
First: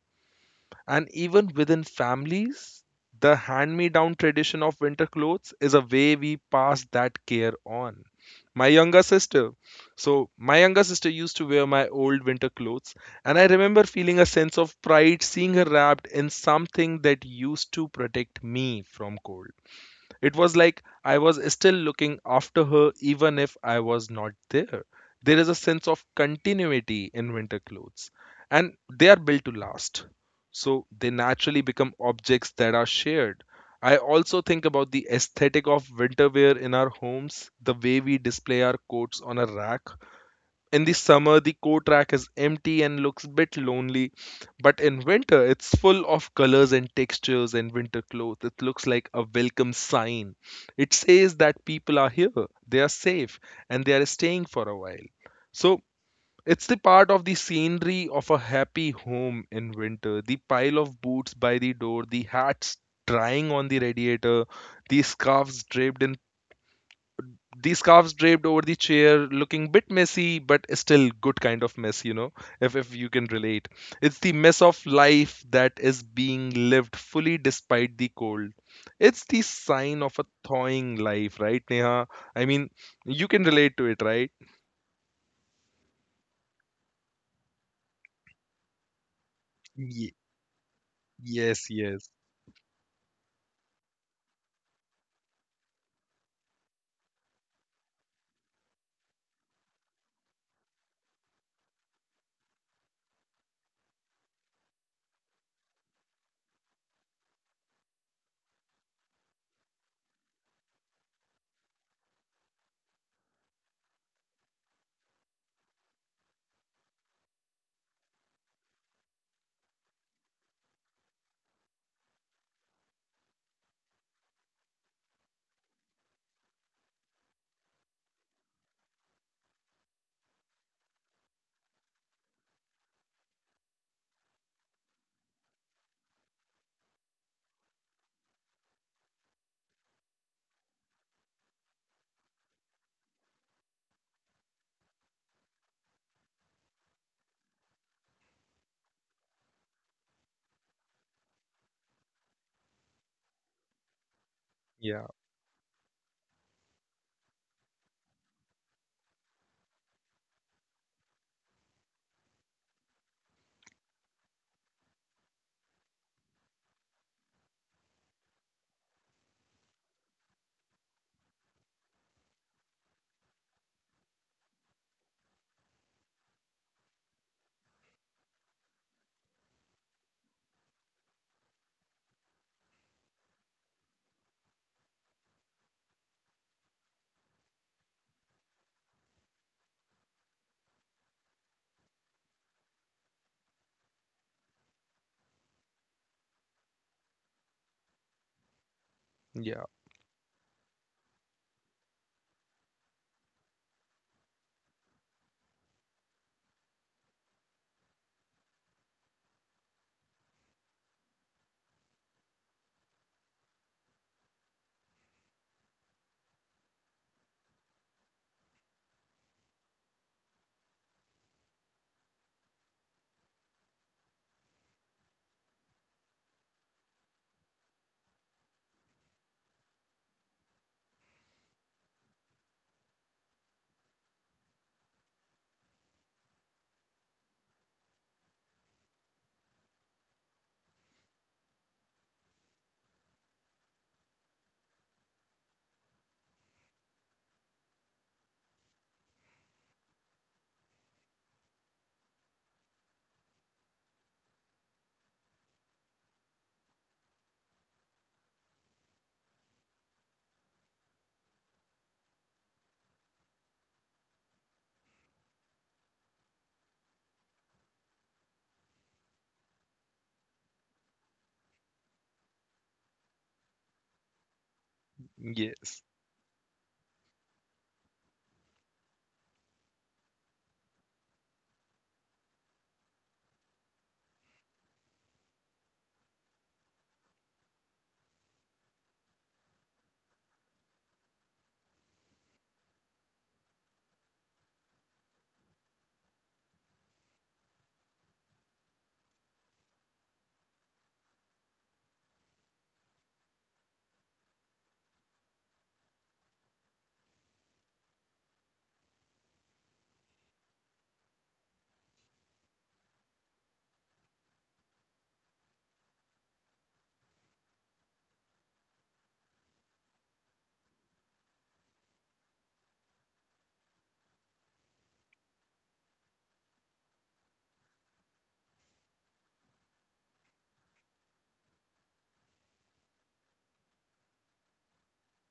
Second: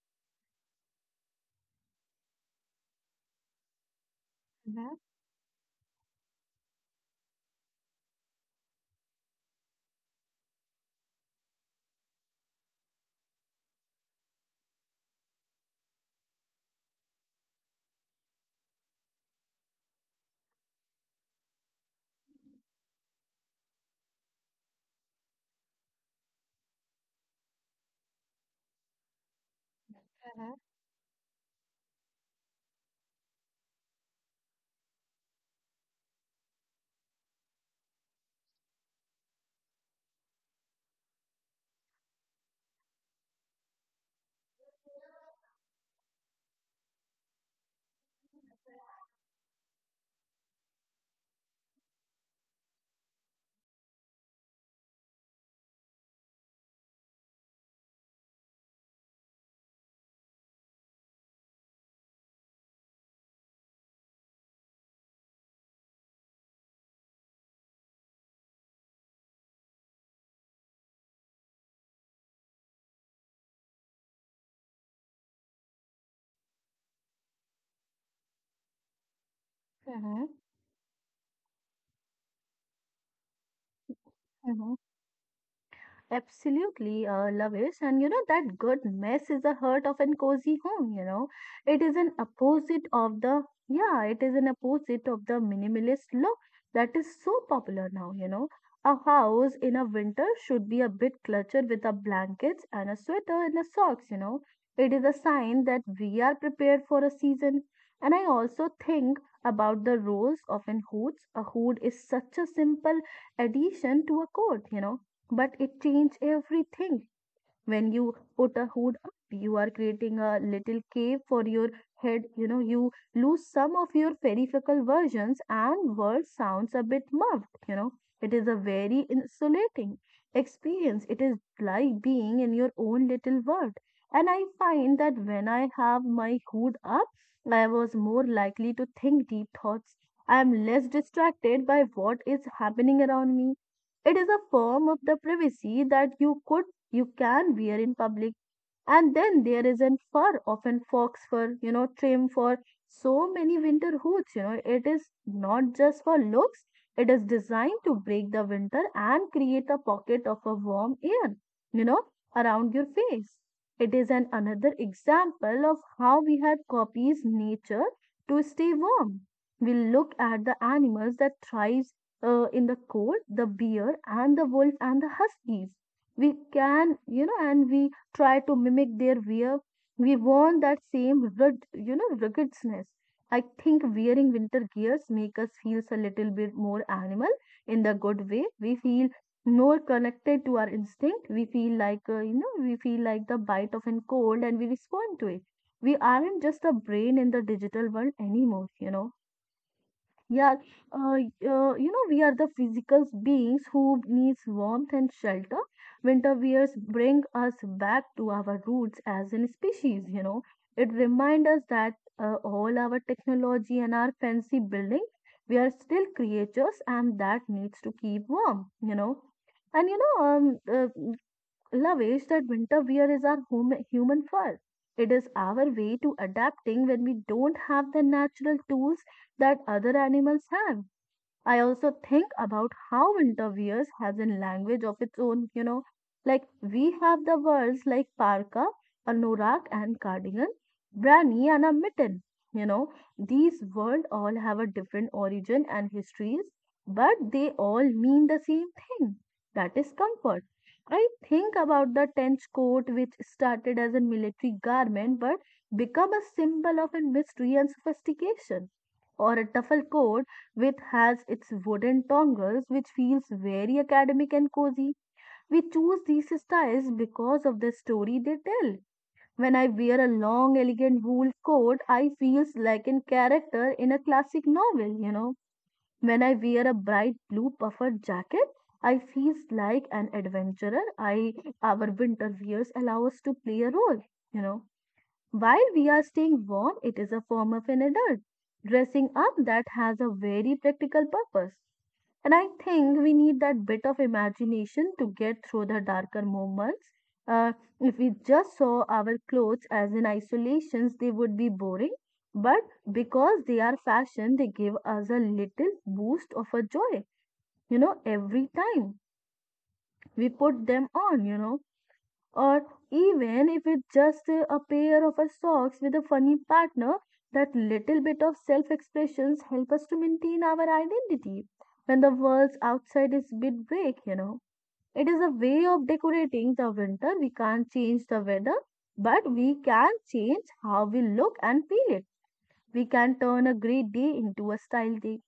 B: And even within families, the hand me down tradition of
A: Mm-hmm.
B: winter clothes is a way we pass that care on. My younger sister, so my younger sister used to wear my old winter clothes, and I remember feeling a sense of pride seeing her wrapped in something that used to protect me from cold. It was like I was still looking after her even if I was not there. There is a sense of continuity in winter clothes, and they are built to last. So they naturally become objects that are shared. I also think about the aesthetic of winter wear in our homes, the way we display our coats on a rack. In the summer, the core track is empty and looks a bit lonely, but in winter, it's full of colors and textures and winter clothes. It looks like a welcome sign. It says that people are here, they are safe, and they are staying for a while. So, it's the part of the scenery of a happy home in winter. The pile of boots by the door, the hats drying on the radiator, the scarves draped in the scarves draped over the chair, looking bit messy but still good kind of mess, you know, if you can relate. It's the mess of life that is being lived fully despite the cold. It's the sign of a
A: Mm-hmm.
B: thawing life, right Neha? I mean, you can relate to it, right?
A: Mm-hmm. Absolutely, Lavis. That good mess is the heart of
B: Ye-
A: an cozy home.
B: yes,
A: It is
B: yes.
A: an opposite of the, Yeah, it is an opposite of the minimalist look that is so popular now. A house in a winter should be a bit cluttered with a blankets and a sweater and a socks. It is a sign that we are prepared for a season. And I also think about the roles of an hoods. A hood is such a simple addition to a coat, but it changed everything. When you put a hood up, you are creating a little cave for your head. You lose some of your verifical versions and word sounds a bit muffled. It is a very insulating experience. It is like being in your own little world, and I find that when I have my hood up, I was more likely to think deep thoughts. I am less distracted by what is happening around me. It is a form of the privacy that you can wear in public. And then there is an fur, often fox fur, trim for so many winter hoods. It is
B: Yeah,
A: not just for looks, it is designed to break the winter and create a pocket of a warm air, you know, around your face. It is an another example of how we have copies nature to stay warm. We look at the animals that thrives in the cold, the bear and the wolf and the huskies. We can, you know, and we try to mimic their wear. We want that same rigid, rigidness. I think wearing winter gears make us feel a little bit more animal in the good way. We feel more connected to our instinct. We feel like, the bite of an cold and we respond to it. We aren't just a brain in the digital world anymore.
B: yeah,
A: Yeah, we are the physical beings who needs warmth and shelter. Winter wears bring us back to our roots as an species. It reminds us that all our technology and our fancy building, we are still creatures and that needs to keep warm. And you know, um, uh, Lavesh, that winter wear is our human fur. It is our way to adapting when we don't have the natural tools that other animals have. I also think about how interviewers has a language of its own, like we have the words like parka, anorak and cardigan, brani and a mitten. You know, these words all have a different origin and histories, but they all mean the same thing. That is comfort. I think about the trench coat which started as a military garment but become a symbol of a mystery and sophistication, or a duffel coat with has its wooden dongles, which feels very academic and cozy. We choose these styles because of the story they tell. When I wear a long, elegant wool coat, I feels like a character in a classic novel.
B: yes,
A: When I wear a bright blue puffer jacket, I feels like an adventurer. I our winter wears allow us to play a role, you know. While we are staying warm, it is a form of an adult dressing up that has a very practical purpose. And I think we need that bit of imagination to get through the darker moments. Uh, if we just saw our clothes as in isolations, they would be boring. But because they are fashion, they give us a little boost of a joy, every time we put them on, or even if it's just a pair of our socks with a funny partner, that little bit of self expressions help us to maintain our identity when the world outside is bit break. It is a way of decorating the winter. We can't change the weather, but we can change how we look and feel it. We can turn a great day into a style day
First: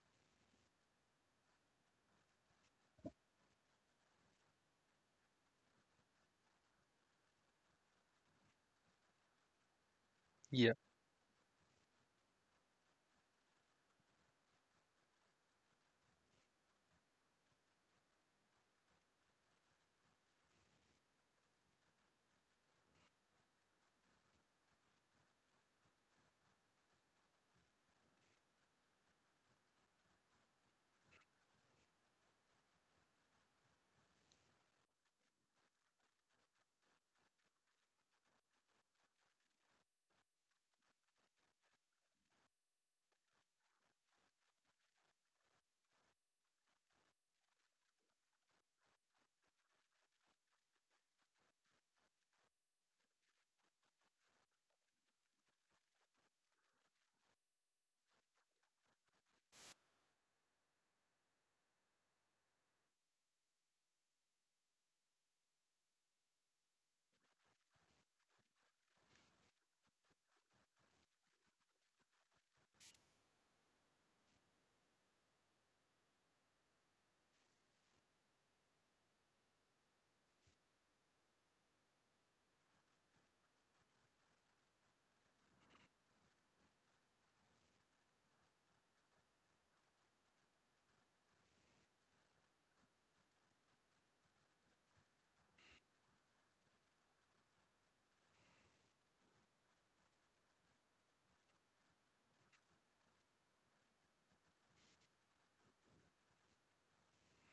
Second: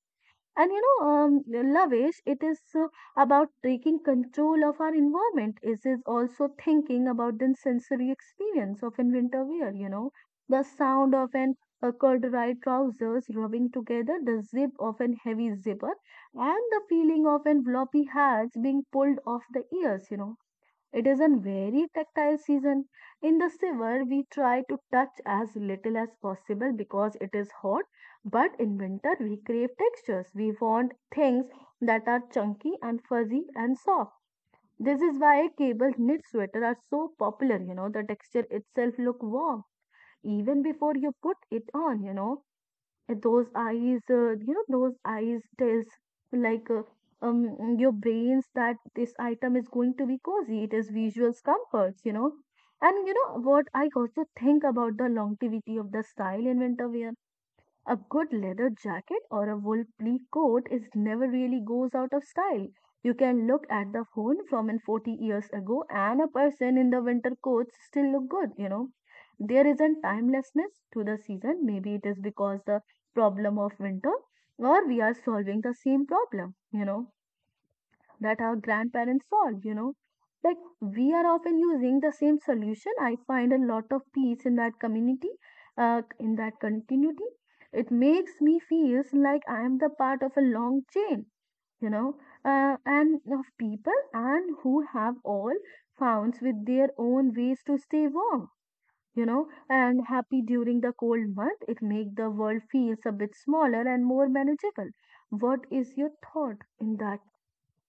A: and Lavesh, it is about taking control of our environment. It is also thinking about the sensory experience of in winter wear, you know, the
B: yeah.
A: sound of an corduroy trousers rubbing together, the zip of an heavy zipper, and the feeling of an floppy hats being pulled off the ears, you know it is a very tactile season. In the summer, we try to touch as little as possible because it is hot, but in winter, we crave textures. We want things that are chunky and fuzzy and soft. This is why cable knit sweaters are so popular, you know, the texture itself look warm even before you put it on, you know those eyes you know those eyes tells like your brains that this item is going to be cozy, it is visual comforts, you know. And you know what, I also think about the longevity of the style in winter wear. A good leather jacket or a wool pleat coat is never really goes out of style. You can look at the phone from in 40 years ago and a person in the winter coats still look good, you know. There isn't timelessness to the season. Maybe it is because the problem of winter or we are solving the same problem, you know, that our grandparents solved, you know. Like we are often using the same solution. I find a lot of peace in that community, in that continuity. It makes me feel like I am the part of a long chain, you know, and of people and who have all found with their own ways to stay warm, you know, and happy during the cold month. It makes the world feels a bit smaller and more manageable. What is your thought in that,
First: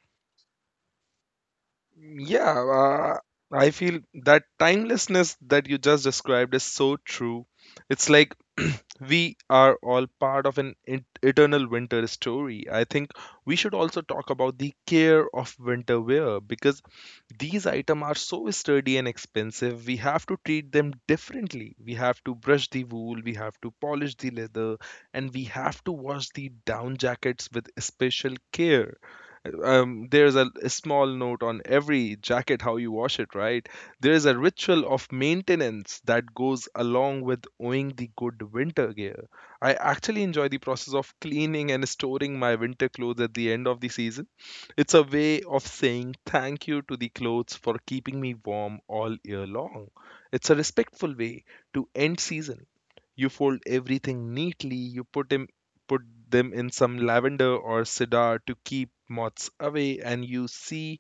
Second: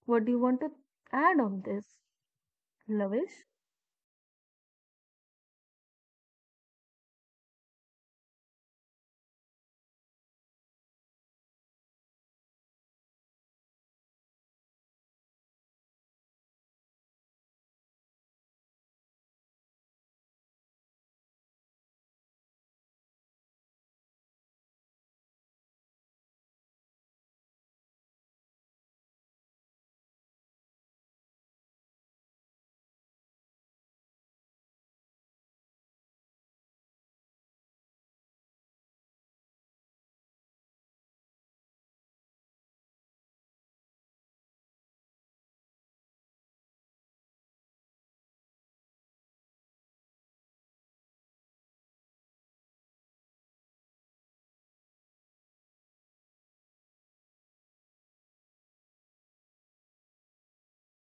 A: what do you want to add on this,
B: Yeah,
A: Lavish?
B: I feel that timelessness that you just described is so true. It's like we are all part of an eternal winter story. I think we should also talk about the care of winter wear because these items are so sturdy and expensive. We have to treat them differently. We have to brush the wool, we have to polish the leather, and we have to wash the down jackets with special care. There's a small note on every jacket how you wash it, right? There is a ritual of maintenance that goes along with owning the good winter gear. I actually enjoy the process of cleaning and storing my winter clothes at the end of the season. It's a way of saying thank you to the clothes for keeping me warm all year long. It's a respectful way to end season. You fold everything neatly, you put them in some lavender or cedar to keep moths away, and you see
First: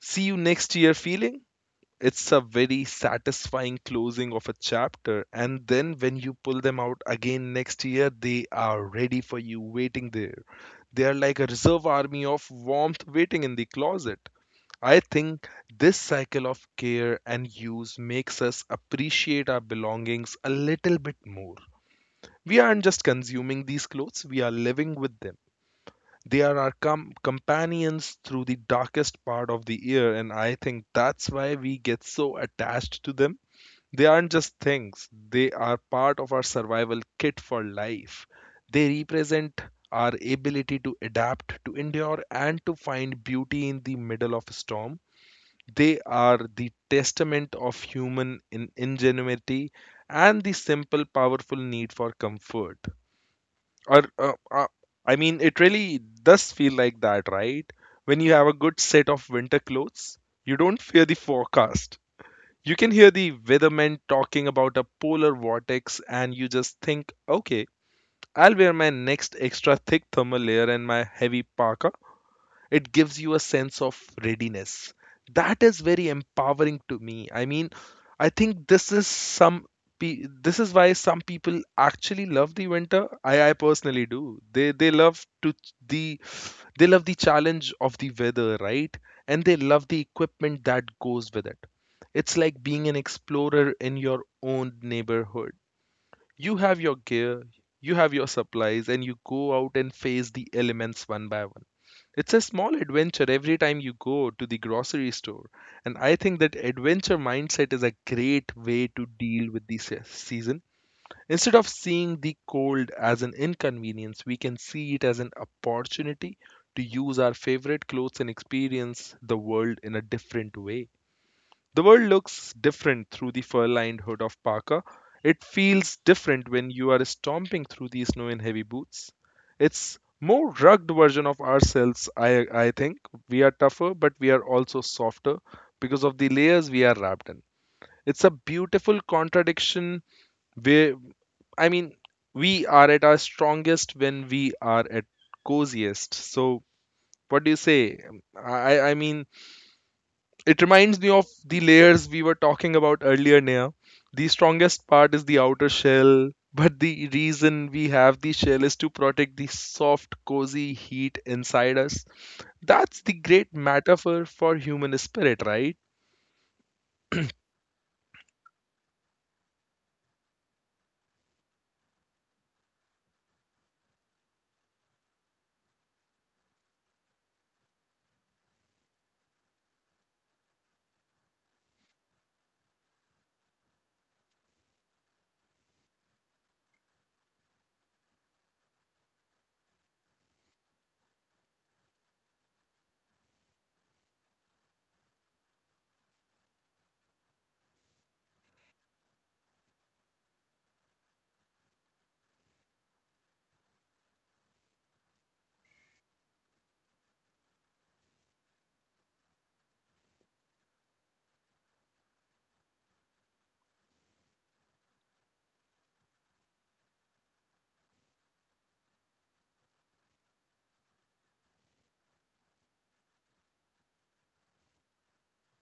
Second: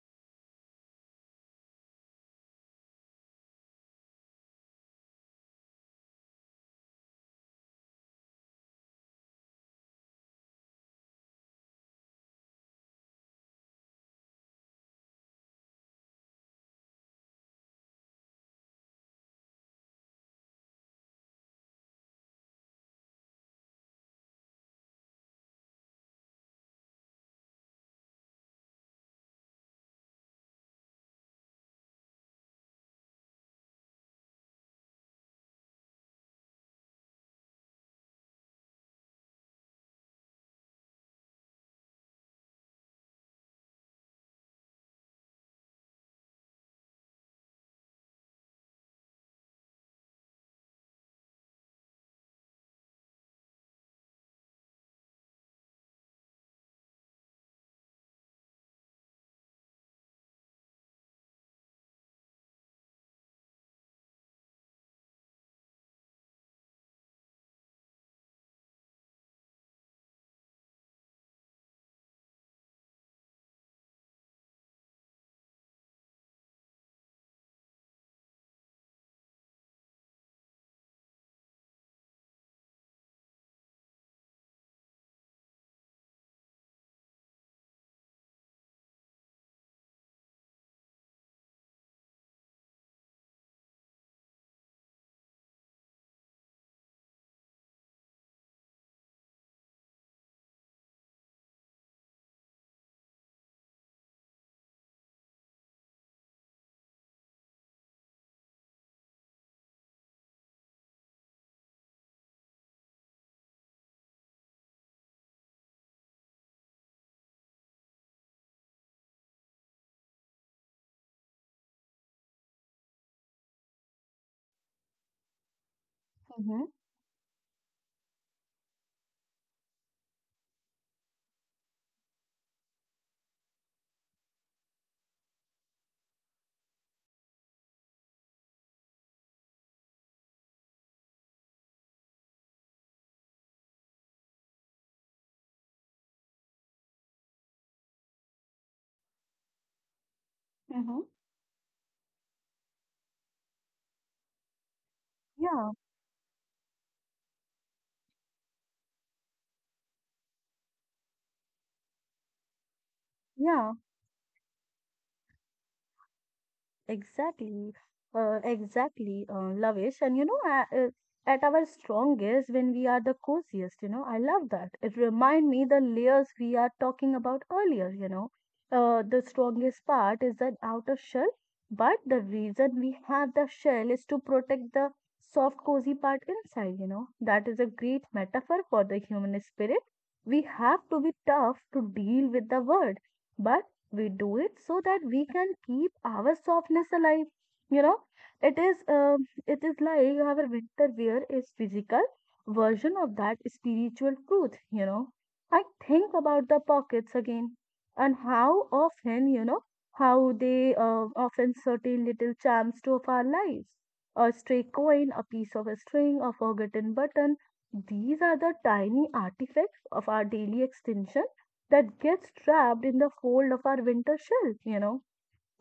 B: see you next year feeling. It's a very satisfying closing of a chapter, and then when you pull them out again next year, they are ready for you, waiting there. They are like a reserve army of warmth waiting in the closet. I think this cycle of care and use makes us appreciate our belongings a little bit more. We aren't just consuming these clothes, we are living with them. They are our companions through the darkest part of the year, and I think that's why we get so attached to them. They aren't just things, they are part of our survival kit for life. They represent our ability to adapt, to endure, and to find beauty in the middle of a storm. They are the testament of human ingenuity and the simple, powerful need for comfort. Or I mean, it really does feel like that, right? When you have a good set of winter clothes, you don't fear the forecast. You can hear the weatherman talking about a polar vortex and you just think, okay, I'll wear my next extra thick thermal layer and my heavy parka. It gives you a sense of readiness that is very empowering to me. I mean, I think this is this is why some people actually love the winter. I personally do. They they love to ch- the they love the challenge of the weather, right? And they love the equipment that goes with it. It's like being an explorer in your own neighborhood. You have your gear, you have your supplies, and you go out and face the elements one by one. It's a small adventure every time you go to the grocery store. And I think that adventure mindset is a great way to deal with the season. Instead of seeing the cold as an inconvenience, we can see it as an opportunity to use our favorite clothes and experience the world in a different way. The world looks different through the fur lined hood of Parker. It feels different
A: Mm-hmm.
B: when you are stomping through these snow in heavy boots. It's more rugged version of ourselves, I think. We are tougher, but we are also softer because of the layers we are wrapped in. It's a beautiful contradiction where, I mean, we are at our strongest when we are at coziest. So, what do you say? I, I mean, it reminds
A: Mm-hmm.
B: me of the layers we were talking about earlier, Neha. The strongest part is the outer
A: Yeah,
B: shell, but the reason we have the shell is to protect the soft, cozy heat inside us. That's the great
A: yeah.
B: metaphor for human spirit, right?
A: Exactly, exactly, Lavish. And you know, at our strongest when we are the coziest, you know, I love that. It remind me the layers we are talking about earlier, you know. The strongest part is that outer shell, but the reason we have the shell is to protect the soft, cozy part inside, you know. That is a great metaphor for the human spirit. We have to be tough to deal with the world, but we do it so that we can keep our softness alive, you know. It is it is like our winter wear is physical version of that spiritual truth, you know. I think about the pockets again and how often, you know, how they often certain little charms to of our lives, a stray coin, a piece of a string, a forgotten button. These are the tiny artifacts of our daily extension that gets trapped in the fold of our winter shell, you know.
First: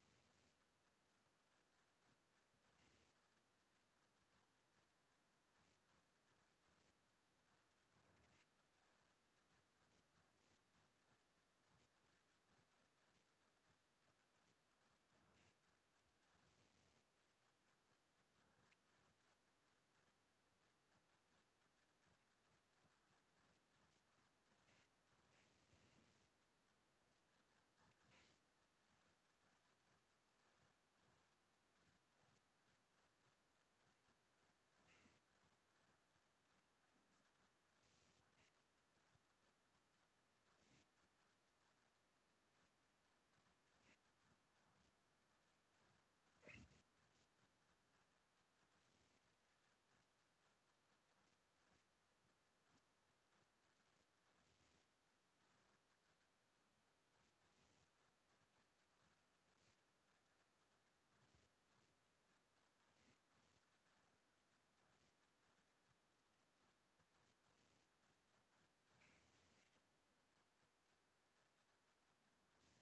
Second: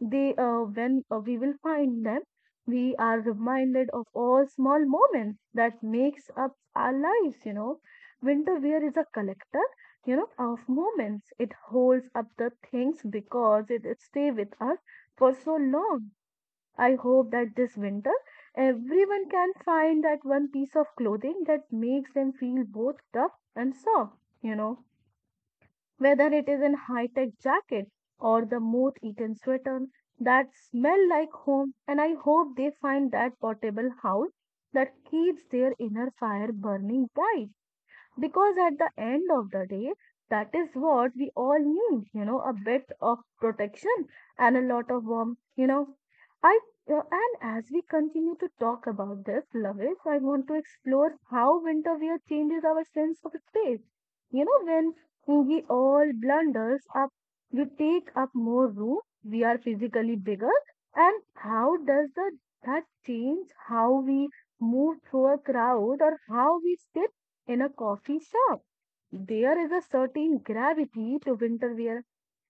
A: They when we will find them, we are reminded of all small moments that makes up our lives, you know. Winter wear is a collector, you know, of moments. It holds up the things because it stay with us for so long. I hope that this winter everyone can find that one piece of clothing that makes them feel both tough and soft, you know, whether it is in high-tech jacket or the moth-eaten sweater that smell like home. And I hope they find that portable house that keeps their inner fire burning bright, because at the end of the day, that is what we all need, you know, a bit of protection and a lot of warmth, you know. I And as we continue to talk about this, Lavis, I want to explore how winter wear changes our sense of space. You know, when we all blunders up, we take up more room, we are physically bigger, and how does that change how we move through a crowd or how we stay in a coffee shop. There is a certain gravity to winter wear,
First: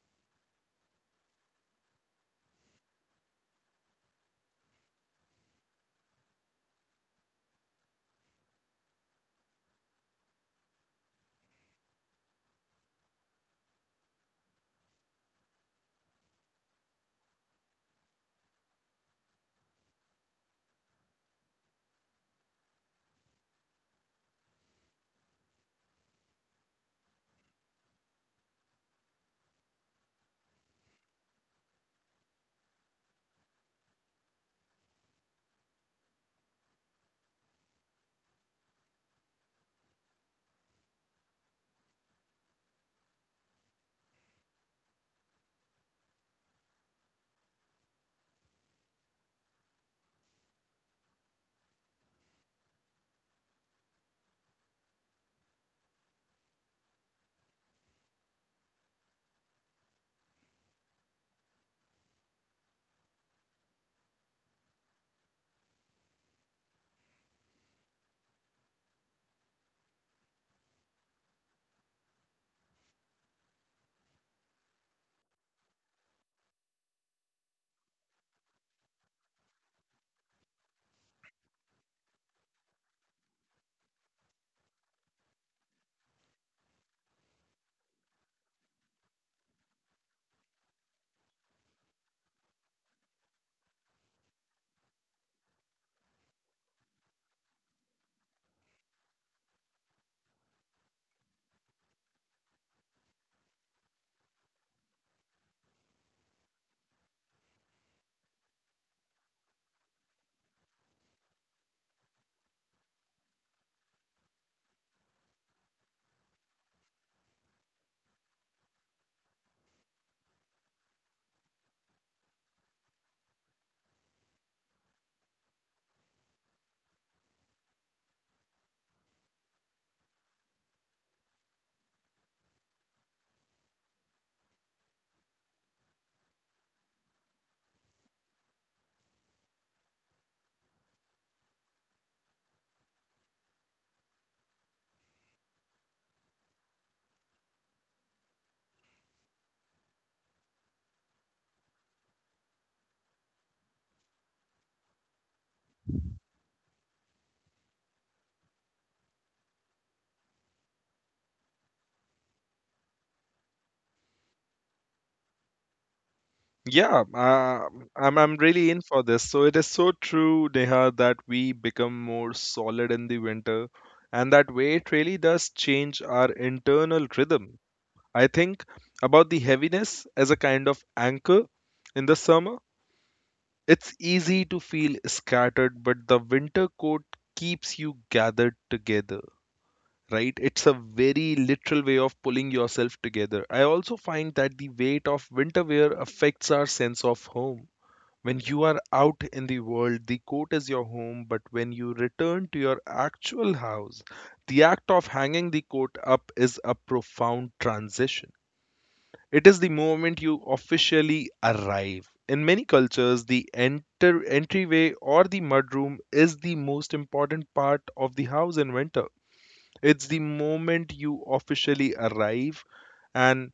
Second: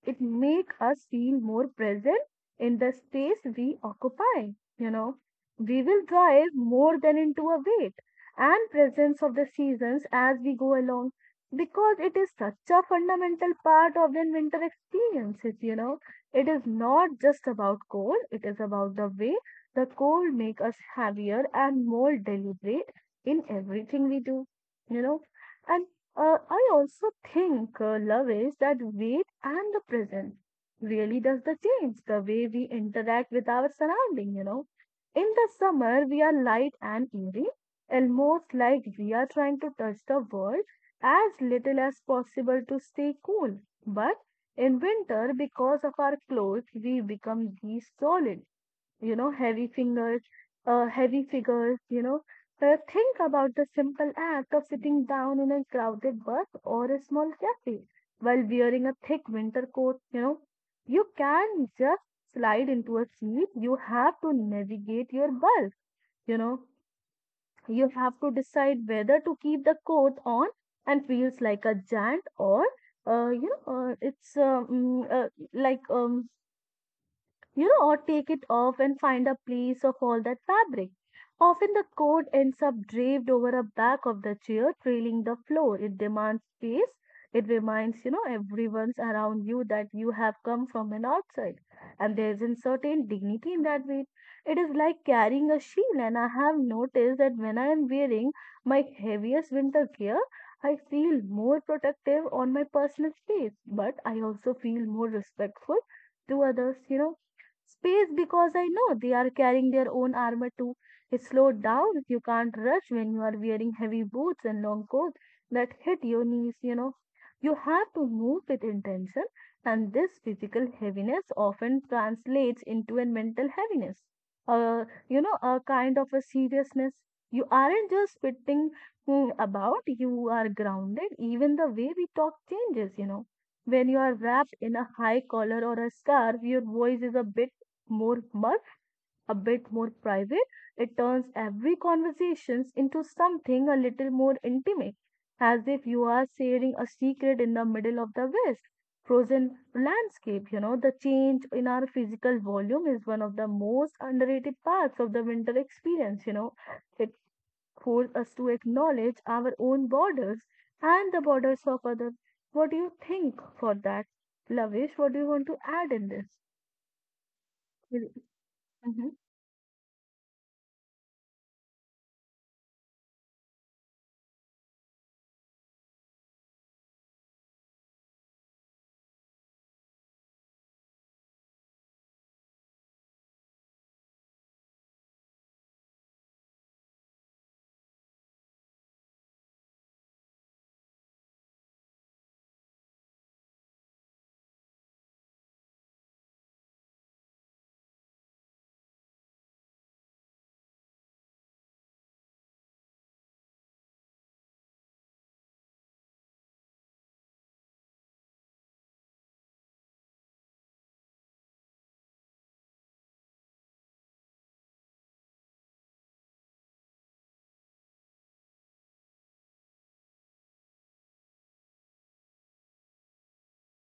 A: it make us feel more present in the space we occupy, you know. We will drive more than into a weight and presence of the seasons as we go along, because it is such a fundamental part of the winter experiences, you know. It is not just about cold, it is about the way the cold make us heavier and more deliberate in everything we do, you know. And I also think, love, is that weight and the present really does the change the way we interact with our surrounding, you know. In the summer, we are light and airy, almost like we are trying to touch the world as little as possible to stay cool. But in winter, because of our clothes, we become these solid, you know, heavy fingers, heavy figures, you know. Think about the simple act of sitting down in a crowded bus or a small cafe while wearing a thick winter coat, you know. You can just slide into a seat. You have to navigate your bulk, you know. You have to decide whether to keep the coat on and feels like a giant or you know, it's mm, like you know, or take it off and find a place of all that fabric. Often the coat ends up draped over the back of the chair, trailing the floor. It demands space. It reminds, you know, everyone's around you that you have come from an outside. And there is a certain dignity in that weight. It is like carrying a shield. And I have noticed that when I am wearing my heaviest winter gear, I feel more protective on my personal space, but I also feel more respectful to others, you know. Space, because I know they are carrying their own armor too. Slow down. You can't rush when you are wearing heavy boots and long coats that hit your knees, you know. You have to move with intention, and this physical heaviness often translates into a mental heaviness. You know, a kind of a seriousness. You aren't just spitting about, you are grounded. Even the way we talk changes, you know, when you are wrapped in a high collar or a scarf, your voice is a bit more muff, a bit more private. It turns every conversations into something a little more intimate, as if you are sharing a secret in the middle of the West frozen landscape. You know, the change in our physical volume is one of the most underrated parts of the winter experience. You know, it forces us to acknowledge our own borders and the borders of others. What do you think for that, Lavish? What do you want to add in this?
B: Yeah, I'm really
A: Mhm.
B: in for this. So it is so true, Neha, that we become more solid in the winter, and that way it really does change our internal rhythm. I think about the heaviness as a kind of anchor in the summer. It's easy to feel scattered, but the winter coat keeps you gathered together, right? It's a very literal way of pulling yourself together. I also find that the weight of winter wear affects our sense of home. When you are out in the world, the coat is your home, but when you return to your actual house, the act of hanging the coat up is a profound transition. It is the moment you officially arrive. In many cultures, the enter entryway or the mudroom is the most important part of the house in winter. It's the moment you officially arrive, and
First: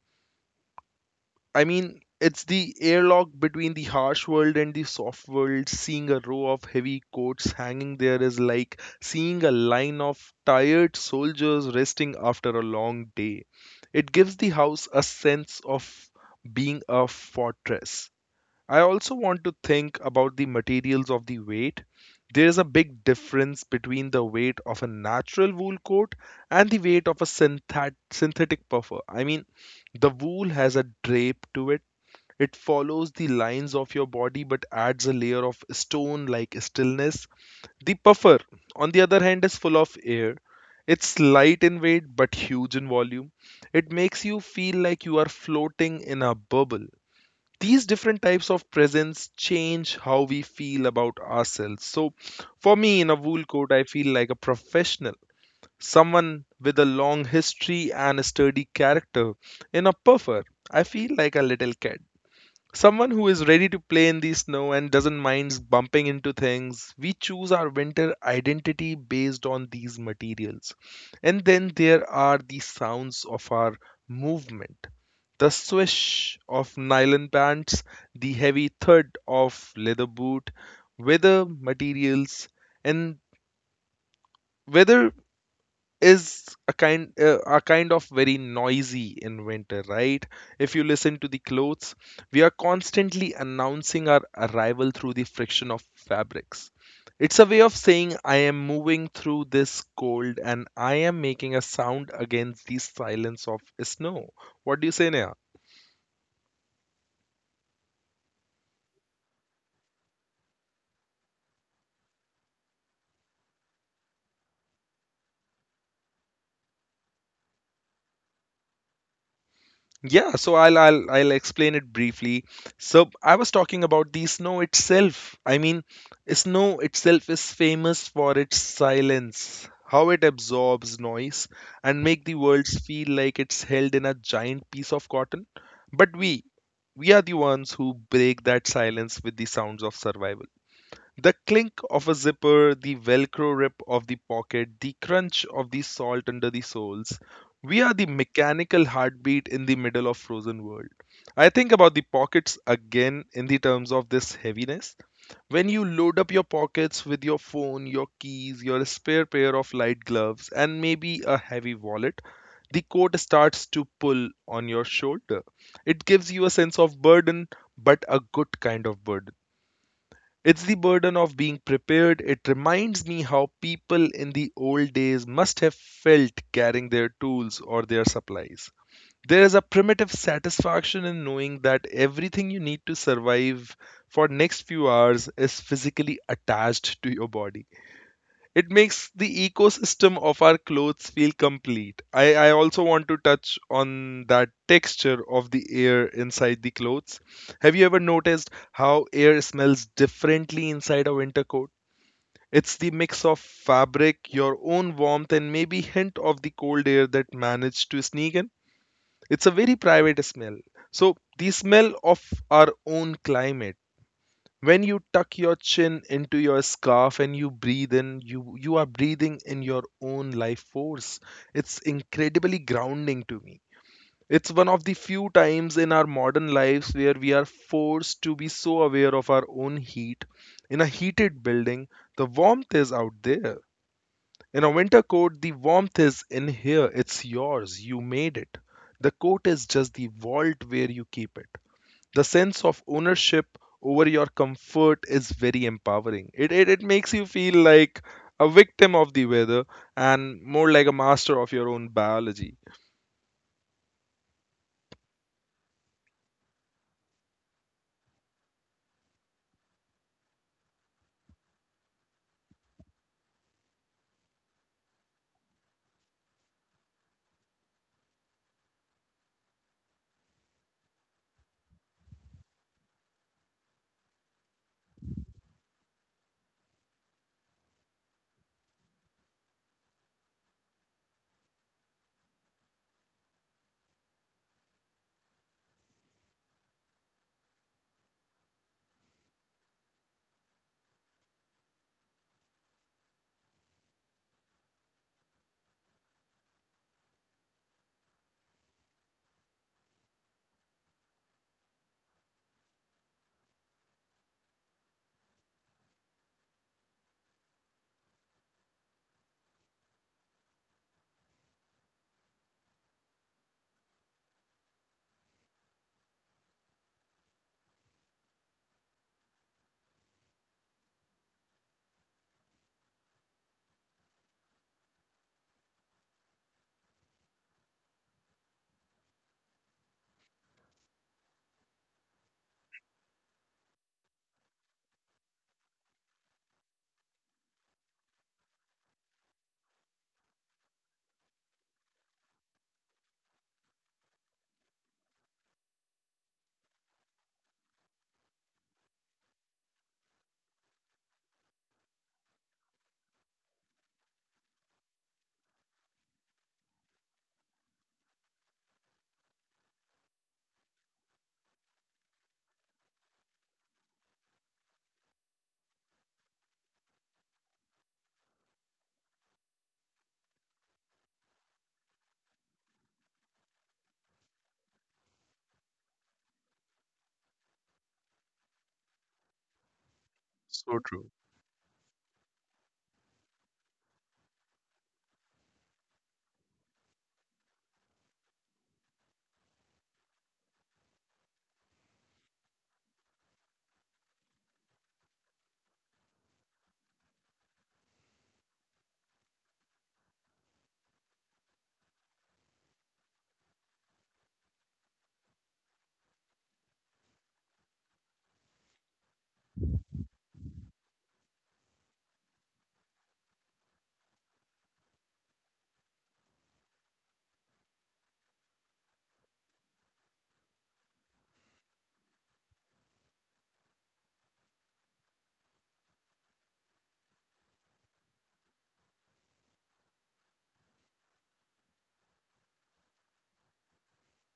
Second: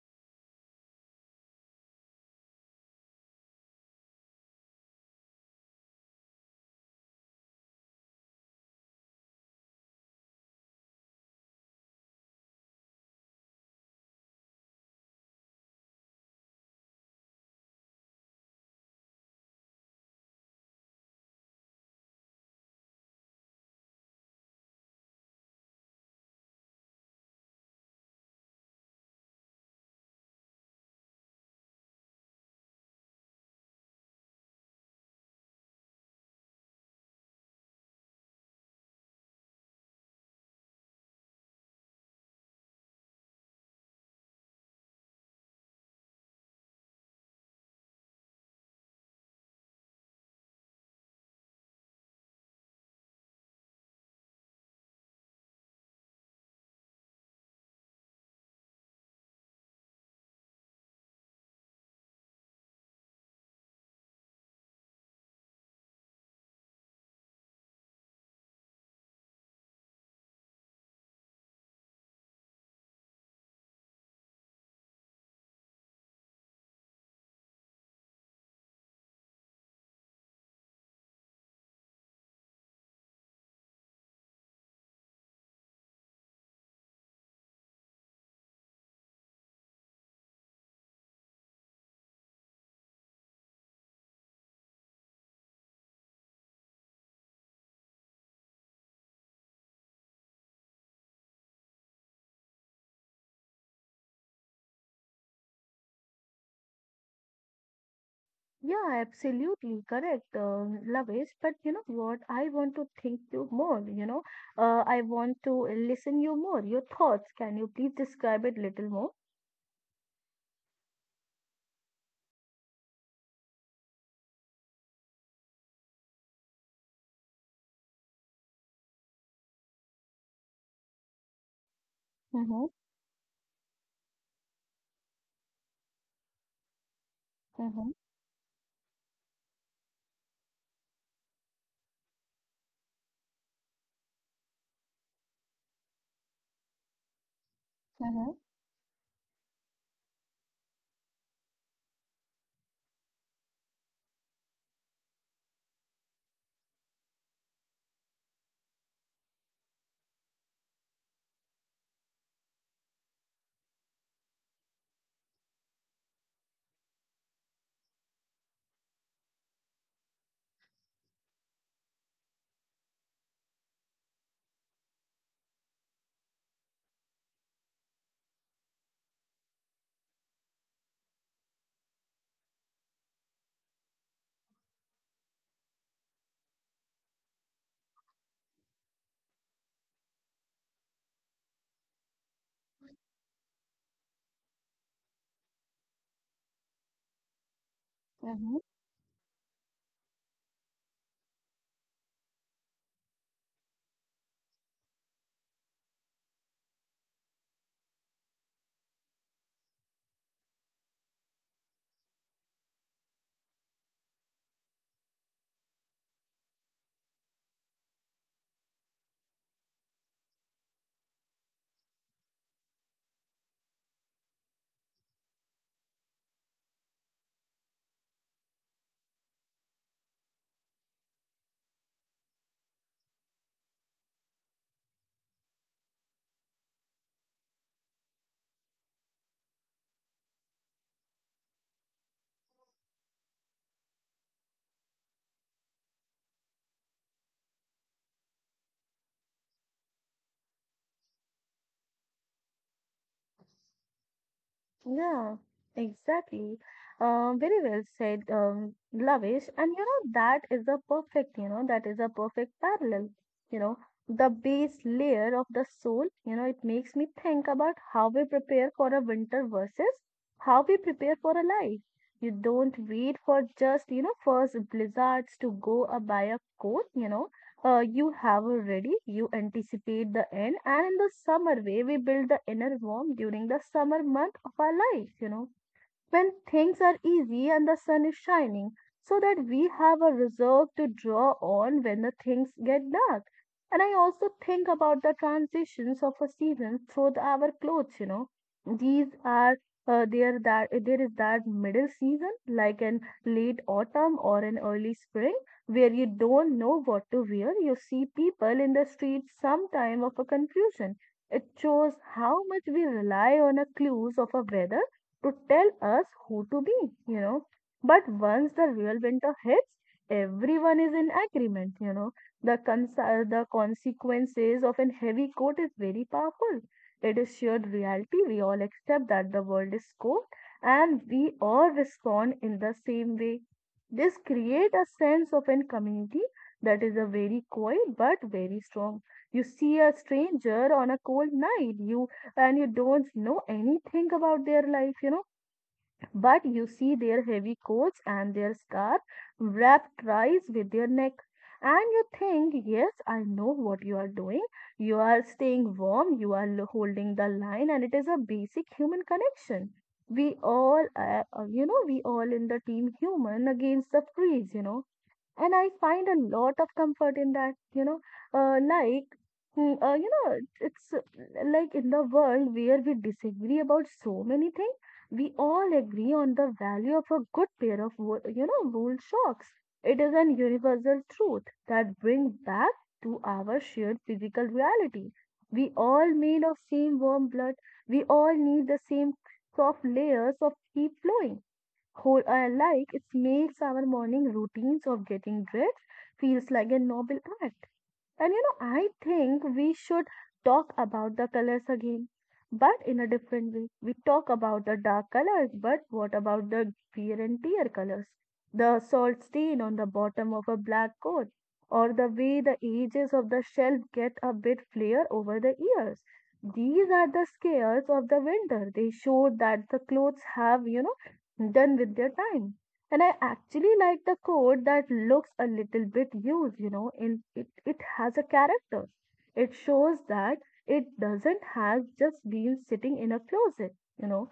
B: I mean, it's the airlock between the harsh world and the soft world. Seeing a row of heavy coats hanging there is like seeing a line of tired soldiers resting after a long day. It gives the house a sense of being a fortress. I also want to think about the materials of the weight. There is a big difference between the weight of a natural wool coat and the weight of a synthetic puffer. I mean, the wool has a drape to it. It follows the lines of your body but adds a layer of stone like stillness. The puffer, on the other hand, is full of air. It's light in weight but huge in volume. It makes you feel like you are floating in a bubble. These different types of presents change how we feel about ourselves. So, for me, in a wool coat, I feel like a professional, someone with a long history and a sturdy character. In a puffer, I feel like a little kid, someone who is ready to play in the snow and doesn't mind bumping into things. We choose our winter identity based on these materials. And then there are the sounds of our movement, the swish of nylon pants, the heavy thud of leather boot, weather materials, and whether is a kind of very noisy in winter, right? If you listen to the clothes, we are constantly announcing our arrival through the friction of fabrics. It's a way of saying I am moving through this cold and I am making a sound against the silence of snow. What do you say, Neha?
A: Yeah, absolutely correct, Lavesh. But you know what? I want to think you more. You know, I want to listen you more. Your thoughts. Can you please describe it little more?
B: Yeah, so I'll explain it briefly. So I was talking about the snow itself. I mean, snow itself is famous for its silence, how it absorbs noise and make the world
A: Mm-hmm,
B: feel like it's held in a giant piece of cotton. But we are the ones
A: mm-hmm,
B: who break that silence with the sounds of survival. The clink of a zipper, the velcro rip of the pocket, the crunch of the salt under the soles. We are the
A: mm-hmm,
B: mechanical heartbeat in the middle of frozen world. I think about the pockets again in the terms of this heaviness. When you load up your pockets with your phone, your keys, your spare pair of light gloves, and maybe a heavy wallet, the coat starts to pull on your shoulder. It gives you a sense of burden, but a good kind of burden. It's the burden of being prepared. It reminds me how people in the old days must have felt carrying their tools or their supplies. There is a primitive satisfaction in knowing that everything you need to survive for next few hours is physically attached to your body. It makes the ecosystem of our clothes feel complete. I also want to touch on that texture of the air inside the clothes. Have you ever noticed
A: mm-hmm.
B: how air smells differently inside a winter coat? It's the mix of fabric, your own warmth, and maybe hint of the cold air that managed to sneak in. It's a very private smell. So the smell of our own climate, when you tuck your chin into your scarf and you breathe in, you are breathing in your own life force. It's incredibly grounding to me. It's one of the few times in our modern lives where we are forced to be so aware of our own heat. In a heated building, the warmth is out there. In a winter coat, the warmth is in here. It's yours, you made it. The coat is just the vault where you keep it. The sense of ownership over your comfort is very empowering. It makes you feel like a victim of the weather and more like a master of your own biology.
A: Yeah, exactly. Very well said, Lavish. And you know, that is a perfect, you know, that is a perfect parallel. You know, the base layer of the soul, you know, it makes me think about how we prepare for a winter versus how we prepare for a life. You don't wait for just, you know, first blizzards to go buy a coat, you know, you have already. You anticipate the end, and in the summer way, we build the inner warmth during the summer month of our life, you know, when things are easy and the sun is shining, so that we have a reserve to draw on when the things get dark. And I also think about the transitions of a season through our clothes, you know. These are there is that middle season, like an late autumn or an early spring, where you don't know what to wear. You see people in the streets sometime of a confusion. It shows how much we rely on a clues of a weather to tell us who to be, you know. But once the real winter hits, everyone is in agreement, you know. The consequences of a heavy coat is very powerful. It is shared reality. We all accept that the world is cold and we all respond in the same way. This creates a sense of a community that is a very quiet but very strong. You see a stranger on a cold night, you and you don't know anything about their life, you know. But you see their heavy coats and their scarf wrapped thrice with their neck. And you think, yes, I know what you are doing. You are staying warm, you are holding the line, and it is a basic human connection. We all, we all in the team human against the freeze, you know, and I find a lot of comfort in that, you know, like, mm, you know, it's like in the world where we disagree about so many things, we all agree on the value of a good pair of, wool socks. It is an
B: So
A: universal
B: true.
A: truth that brings back to our shared physical reality. We all made of same warm blood. We all need the same soft layers of keep flowing whole like it makes our morning routines of getting dressed feels like a noble act, and you know, I think we should talk about the colors again, but in a different way. We talk about the dark colors, but what about the wear and tear colors? The salt stain on the bottom of a black coat, or the way the edges of the shelf get a bit flare over the ears. These are the scares of the winter. They show that the clothes have, you know, done with their time. And I actually like the coat that looks a little bit used, in it, it has a character. It shows that it doesn't has just been sitting in a closet, you know.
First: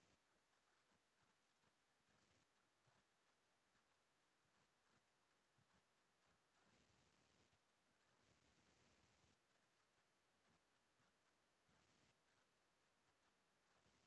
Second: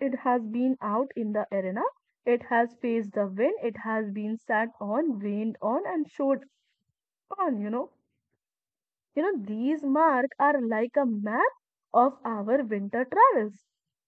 A: It has been out in the arena, it has faced the wind, it has been sat on, rained on and showed on, you know. You know, these marks are like a map of our winter travels.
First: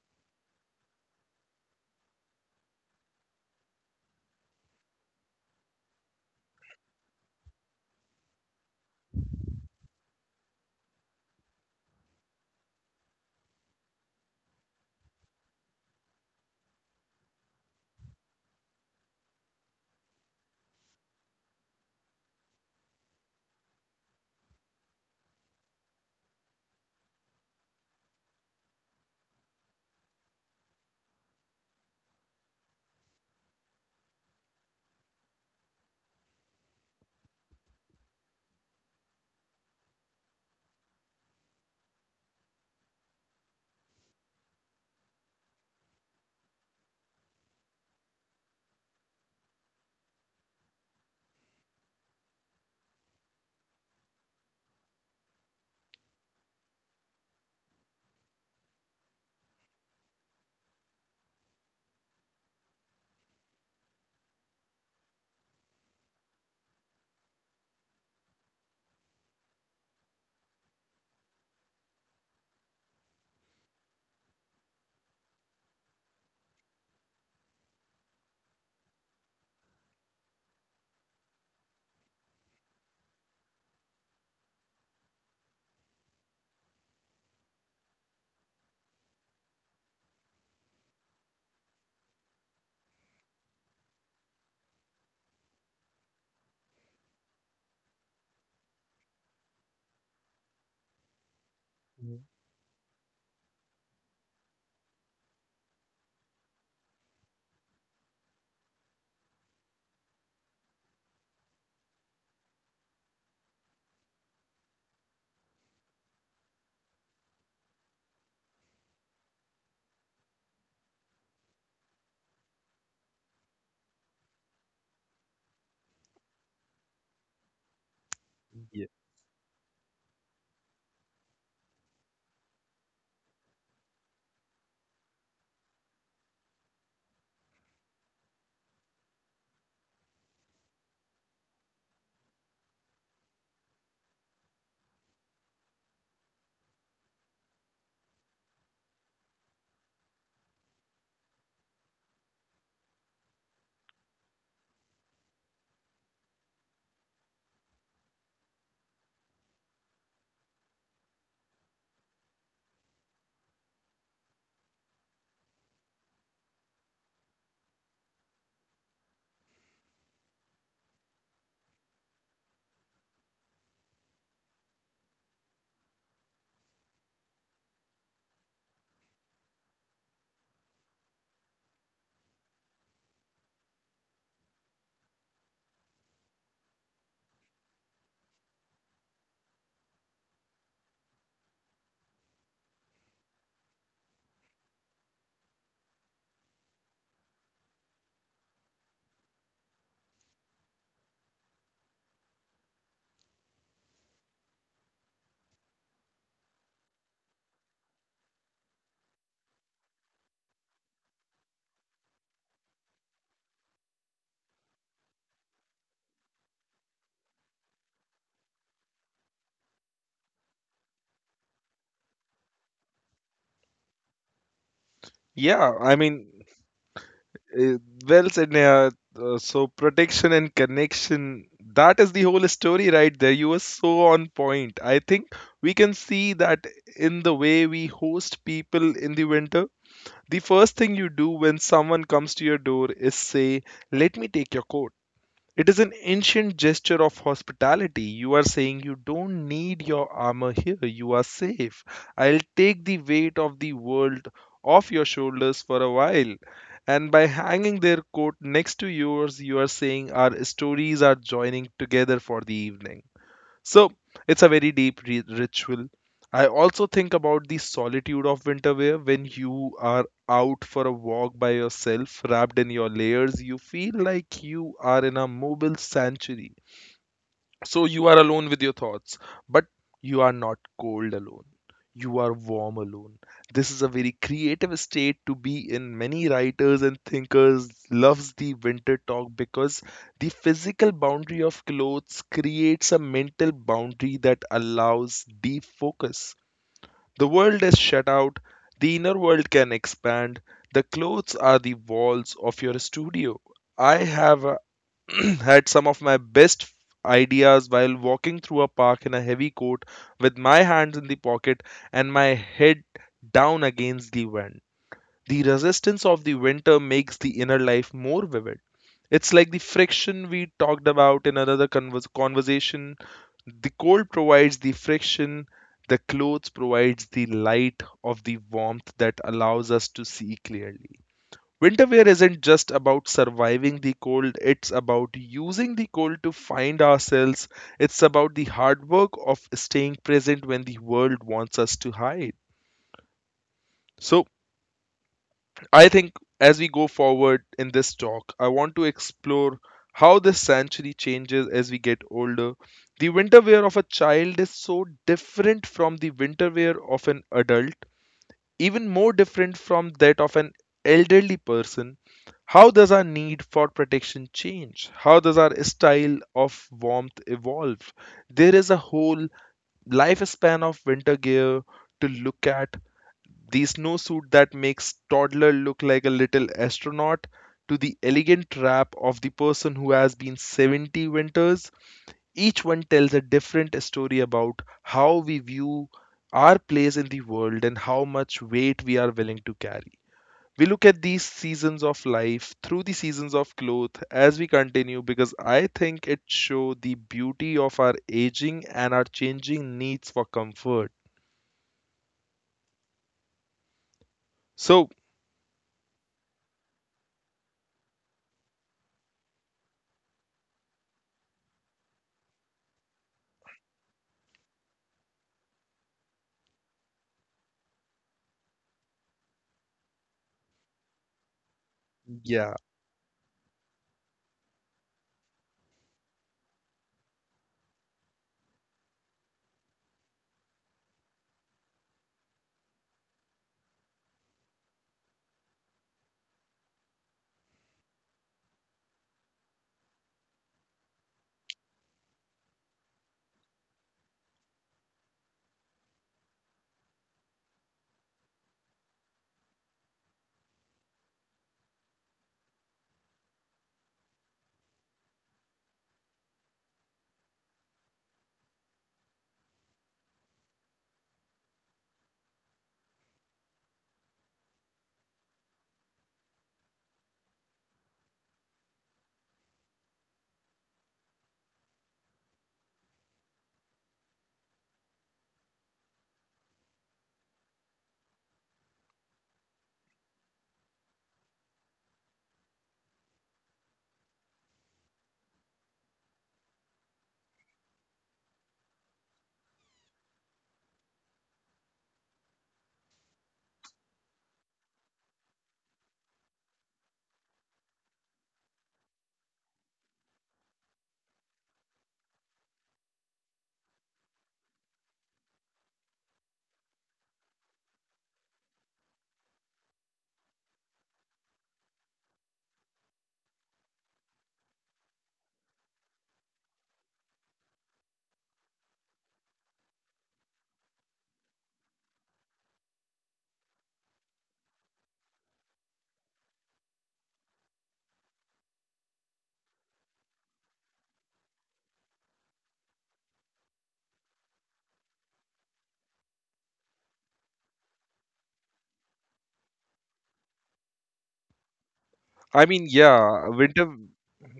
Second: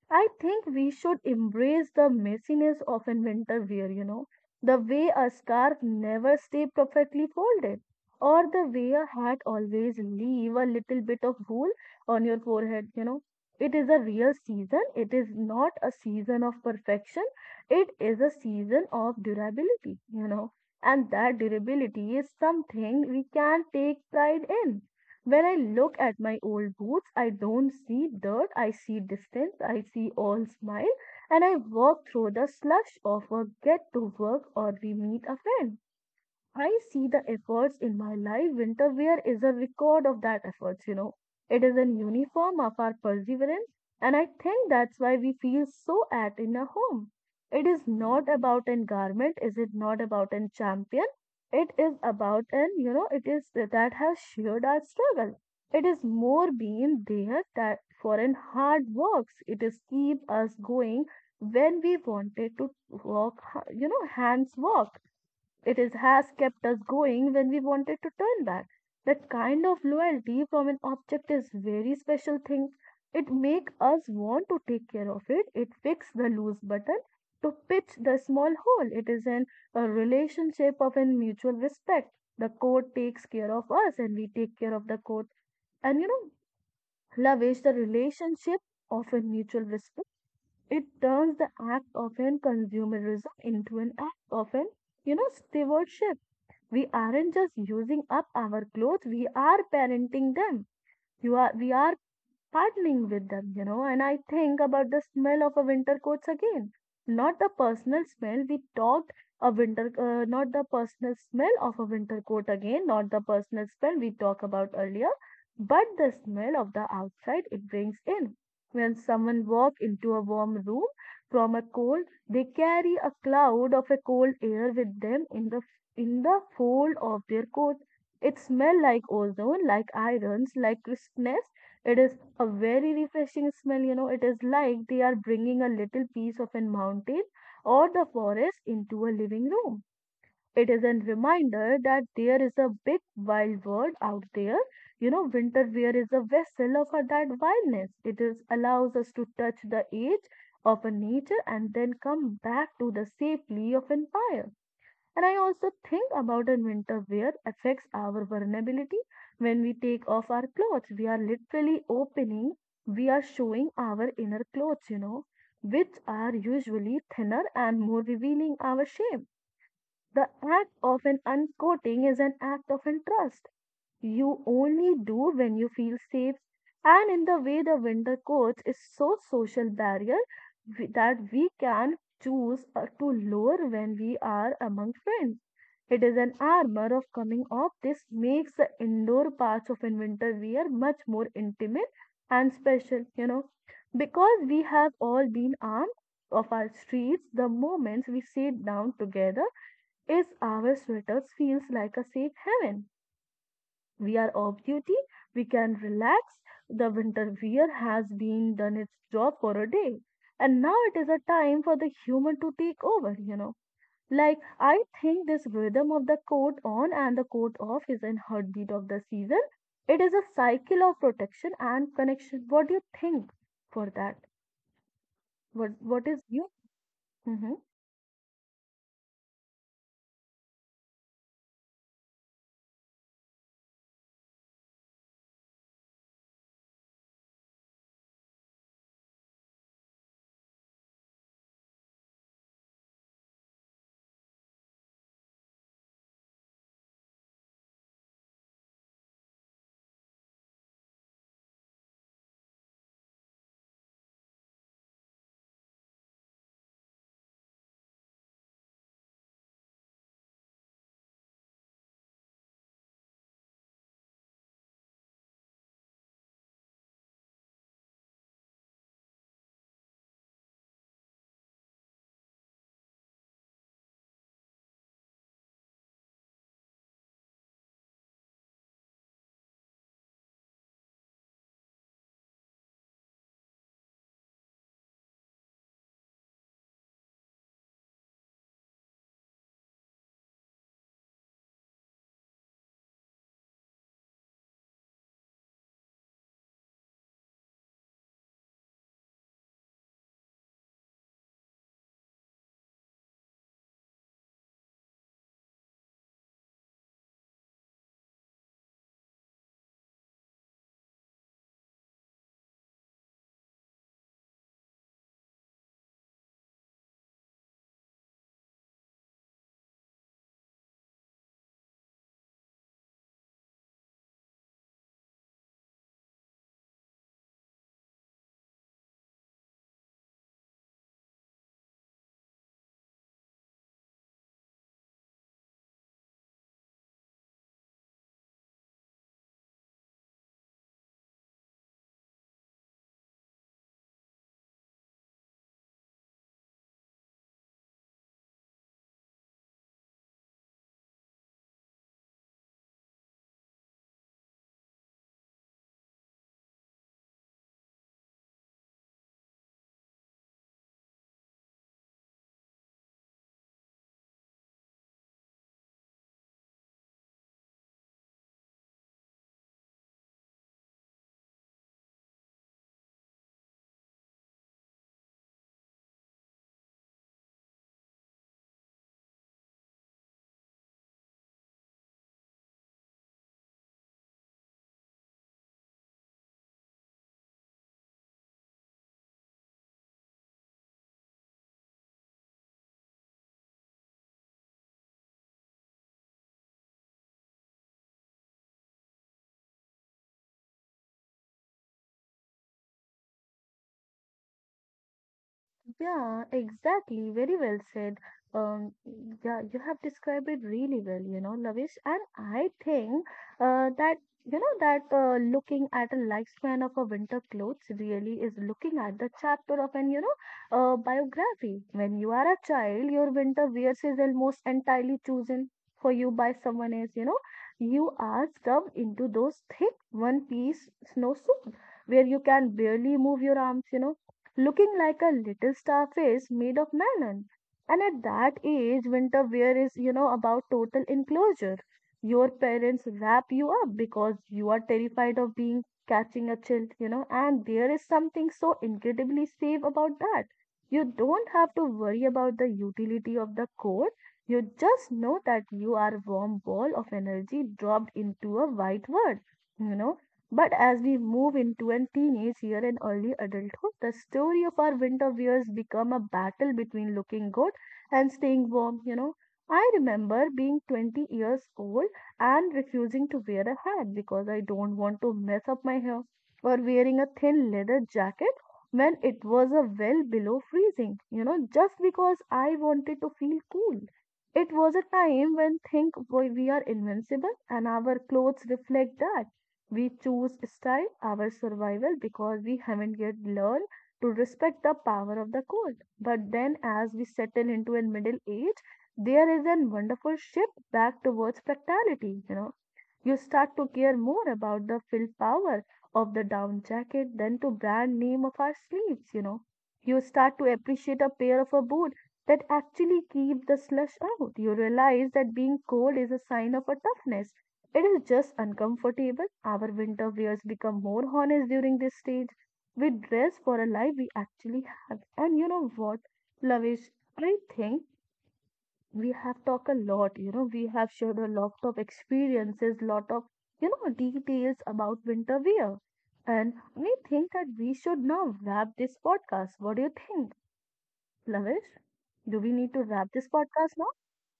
A: I think we should embrace the messiness of an winter wear, you know, the way a scarf never stay perfectly folded, or the way a hat always leave a little bit of wool on your forehead, you know. It is a real season. It is not a season of perfection. It is a season of durability, you know, and that durability is something we can take pride in. When I look at my old boots, I don't see dirt, I see distance, I see all smile, and I walk through the slush of a get to work or we meet a friend. I see the efforts in my life. Winter wear is a record of that efforts, you know. It is an uniform of our perseverance, and I think that's why we feel so at in a home. It is not about an garment, is it not about an champion? It is about an, it is that has shared our struggle. It is more being there that for an hard works. It is keep us going when we wanted to walk, hands walk, it is, has kept us going when we wanted to turn back. That kind of loyalty from an object is very special thing. It make us want to take care of it. It fix the loose button to pitch the small hole. A relationship of an mutual respect. The court takes care of us and we take care of the court. And you know, love is the relationship of a mutual respect. It turns the act of an consumerism into an act of an, stewardship. We aren't just using up our clothes, we are parenting them. You are we are
B: Mhm.
A: partnering with them, you know, and I think about the smell of a winter coats again. Not the personal smell we talked a winter, Not the personal smell of a winter coat again, not the personal smell we talked about earlier, but the smell of the outside it brings in. When someone walks into a warm room from a cold, they carry a cloud of a cold air with them in the fold of their coat. It
B: Yeah.
A: smells like ozone, like irons, like crispness, it is a very refreshing smell, you know. It is like they are bringing a little piece of a mountain or the forest into a living room. It is a reminder that there is a big wild world out there. You know, winter wear is a vessel of that wildness. It is allows us to touch the edge of a nature and then come back to the safely of empire. And I also think about the winter wear affects our vulnerability. When we take off our clothes, we are literally opening, we are showing our inner clothes, you know, which are usually thinner and more revealing our shame. The act of an uncoating is an act of trust. You only do when you feel safe. And in the way the winter coats is so social barrier that we can choose to lower when we are among friends, it is an armor of coming up. This makes the indoor parts of winter wear much more intimate and special, you know, because we have all been armed of our streets. The moments we sit down together is our sweaters feels like a safe haven. We are off duty. We can relax. The winter wear has been done its job for a day. And now it is a time for the human to take over, you know, like, I think this rhythm of the coat on and the coat off is in heartbeat of the season. It is a cycle of protection and connection. What do you think for that?
B: Yeah,
A: What
B: I
A: what
B: mean,
A: is you?
B: uh, well said, Neha. So protection and connection, that is the whole story right there. You were so on point. I think we can see that in the way we host people in the winter. The first thing you do when someone comes to your door is say, "Let me take your coat." It is an ancient gesture of hospitality. You are saying you don't need your armor here. You are safe. I'll take the weight of the world off your shoulders for a while. And by hanging their coat next to yours, you are saying our stories are joining together for the evening. So it's a very deep ri ritual. I also think about the solitude of winter wear when you are out for a walk by yourself, wrapped in your layers. You feel like you are in a mobile sanctuary. So you are alone with your thoughts, but you are not cold alone. You are warm alone. This is a very creative state to be in. Many writers and thinkers loves the winter talk because the physical boundary of clothes creates a mental boundary that allows deep focus. The world is shut out, the inner world can expand. The clothes are the walls of your studio. I have a had some of my best ideas while walking through a park in a heavy coat with my hands in the pocket and my head down against the wind. The resistance of the winter makes the inner life more vivid. It's like the friction we talked about in another conversation. The cold provides the friction, the clothes provides the light of the warmth that allows us to see clearly. Winter wear isn't just about surviving the cold, it's about using the cold to find ourselves. It's about the hard work of staying present when the world wants us to hide. So, I think as we go forward in this talk, I want to explore how this century changes as we get older. The winter wear of a child is so different from the winter wear of an adult, even more different from that of an elderly person. How does our need for protection change? How does our style of warmth evolve? There is a whole lifespan of winter gear to look at. The snowsuit that makes toddler look like a little astronaut to the elegant wrap of the person who has been 70 winters, each one tells a different story about how we view our place in the world and how much weight we are willing to carry. We look at these seasons of life through the seasons of clothes as we continue because I think it shows the beauty of our aging and our changing needs for comfort. So,
A: Yeah, exactly. Very well said. Um, yeah, you have described it really well, you know, Lavish. And I think uh, that, you know, that looking at a lifespan of a winter clothes really is looking at the chapter of an, biography. When you are a
B: yeah,
A: child, your winter wears is almost entirely chosen for you by someone else, you know. You are stuffed into those thick one-piece snow suit where you can barely move your arms, you know, looking like a little star face made of melon. And at that age, winter wear is, you know, about total enclosure. Your parents wrap you up because you are terrified of being catching a child, you know, and there is something so incredibly safe about that. You don't have to worry about the utility of the coat. You just know that you are a warm ball of energy dropped into a white world. You know, but as we move into an teenage year and early adulthood, the story of our winter years become a battle between looking good and staying warm, you know. I remember being 20 years old and refusing to wear a hat because I don't want to mess up my hair, or wearing a thin leather jacket when it was a well below freezing, you know, just because I wanted to feel cool. It was a time when think we are invincible and our clothes reflect that, we choose style our survival because we haven't yet learned to respect the power of the cold. But then, as we settle into a middle age, there is a wonderful shift back towards practicality. You know, you start to care more about the fill power of the down jacket than to brand name of our sleeves, you know. You start to appreciate a pair of a boot that actually keep the slush out. You realize that being cold is a sign of a toughness. It is just uncomfortable. Our winter wears become more honest during this stage. We dress for a life we actually have. And you know what, Lavish? I think we have talked a lot, you know, we have shared a lot of experiences, lot of, you know, details about winter wear. And we think that we should now wrap this podcast. What do you think, Lavish? Do
B: I
A: we
B: mean,
A: need to wrap
B: yeah,
A: this
B: winter.
A: podcast now?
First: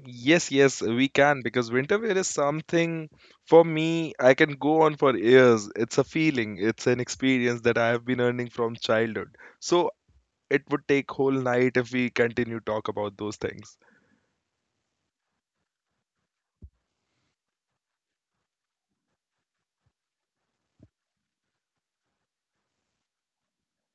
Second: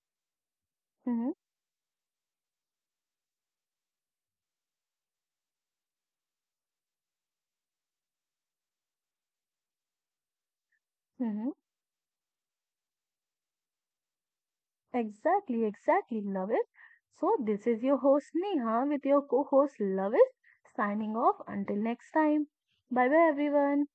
B: Yes, yes, we
A: Hmm.
B: can because winter wear is something for me I can go on for years. It's a feeling, it's an experience that I have been earning from childhood. So it would take whole
A: Hmm.
B: night if we continue talk about those things.
A: Exactly, exactly, Lavish. So this is your host Neha with your co-host Lavish signing off until next time. Bye bye everyone.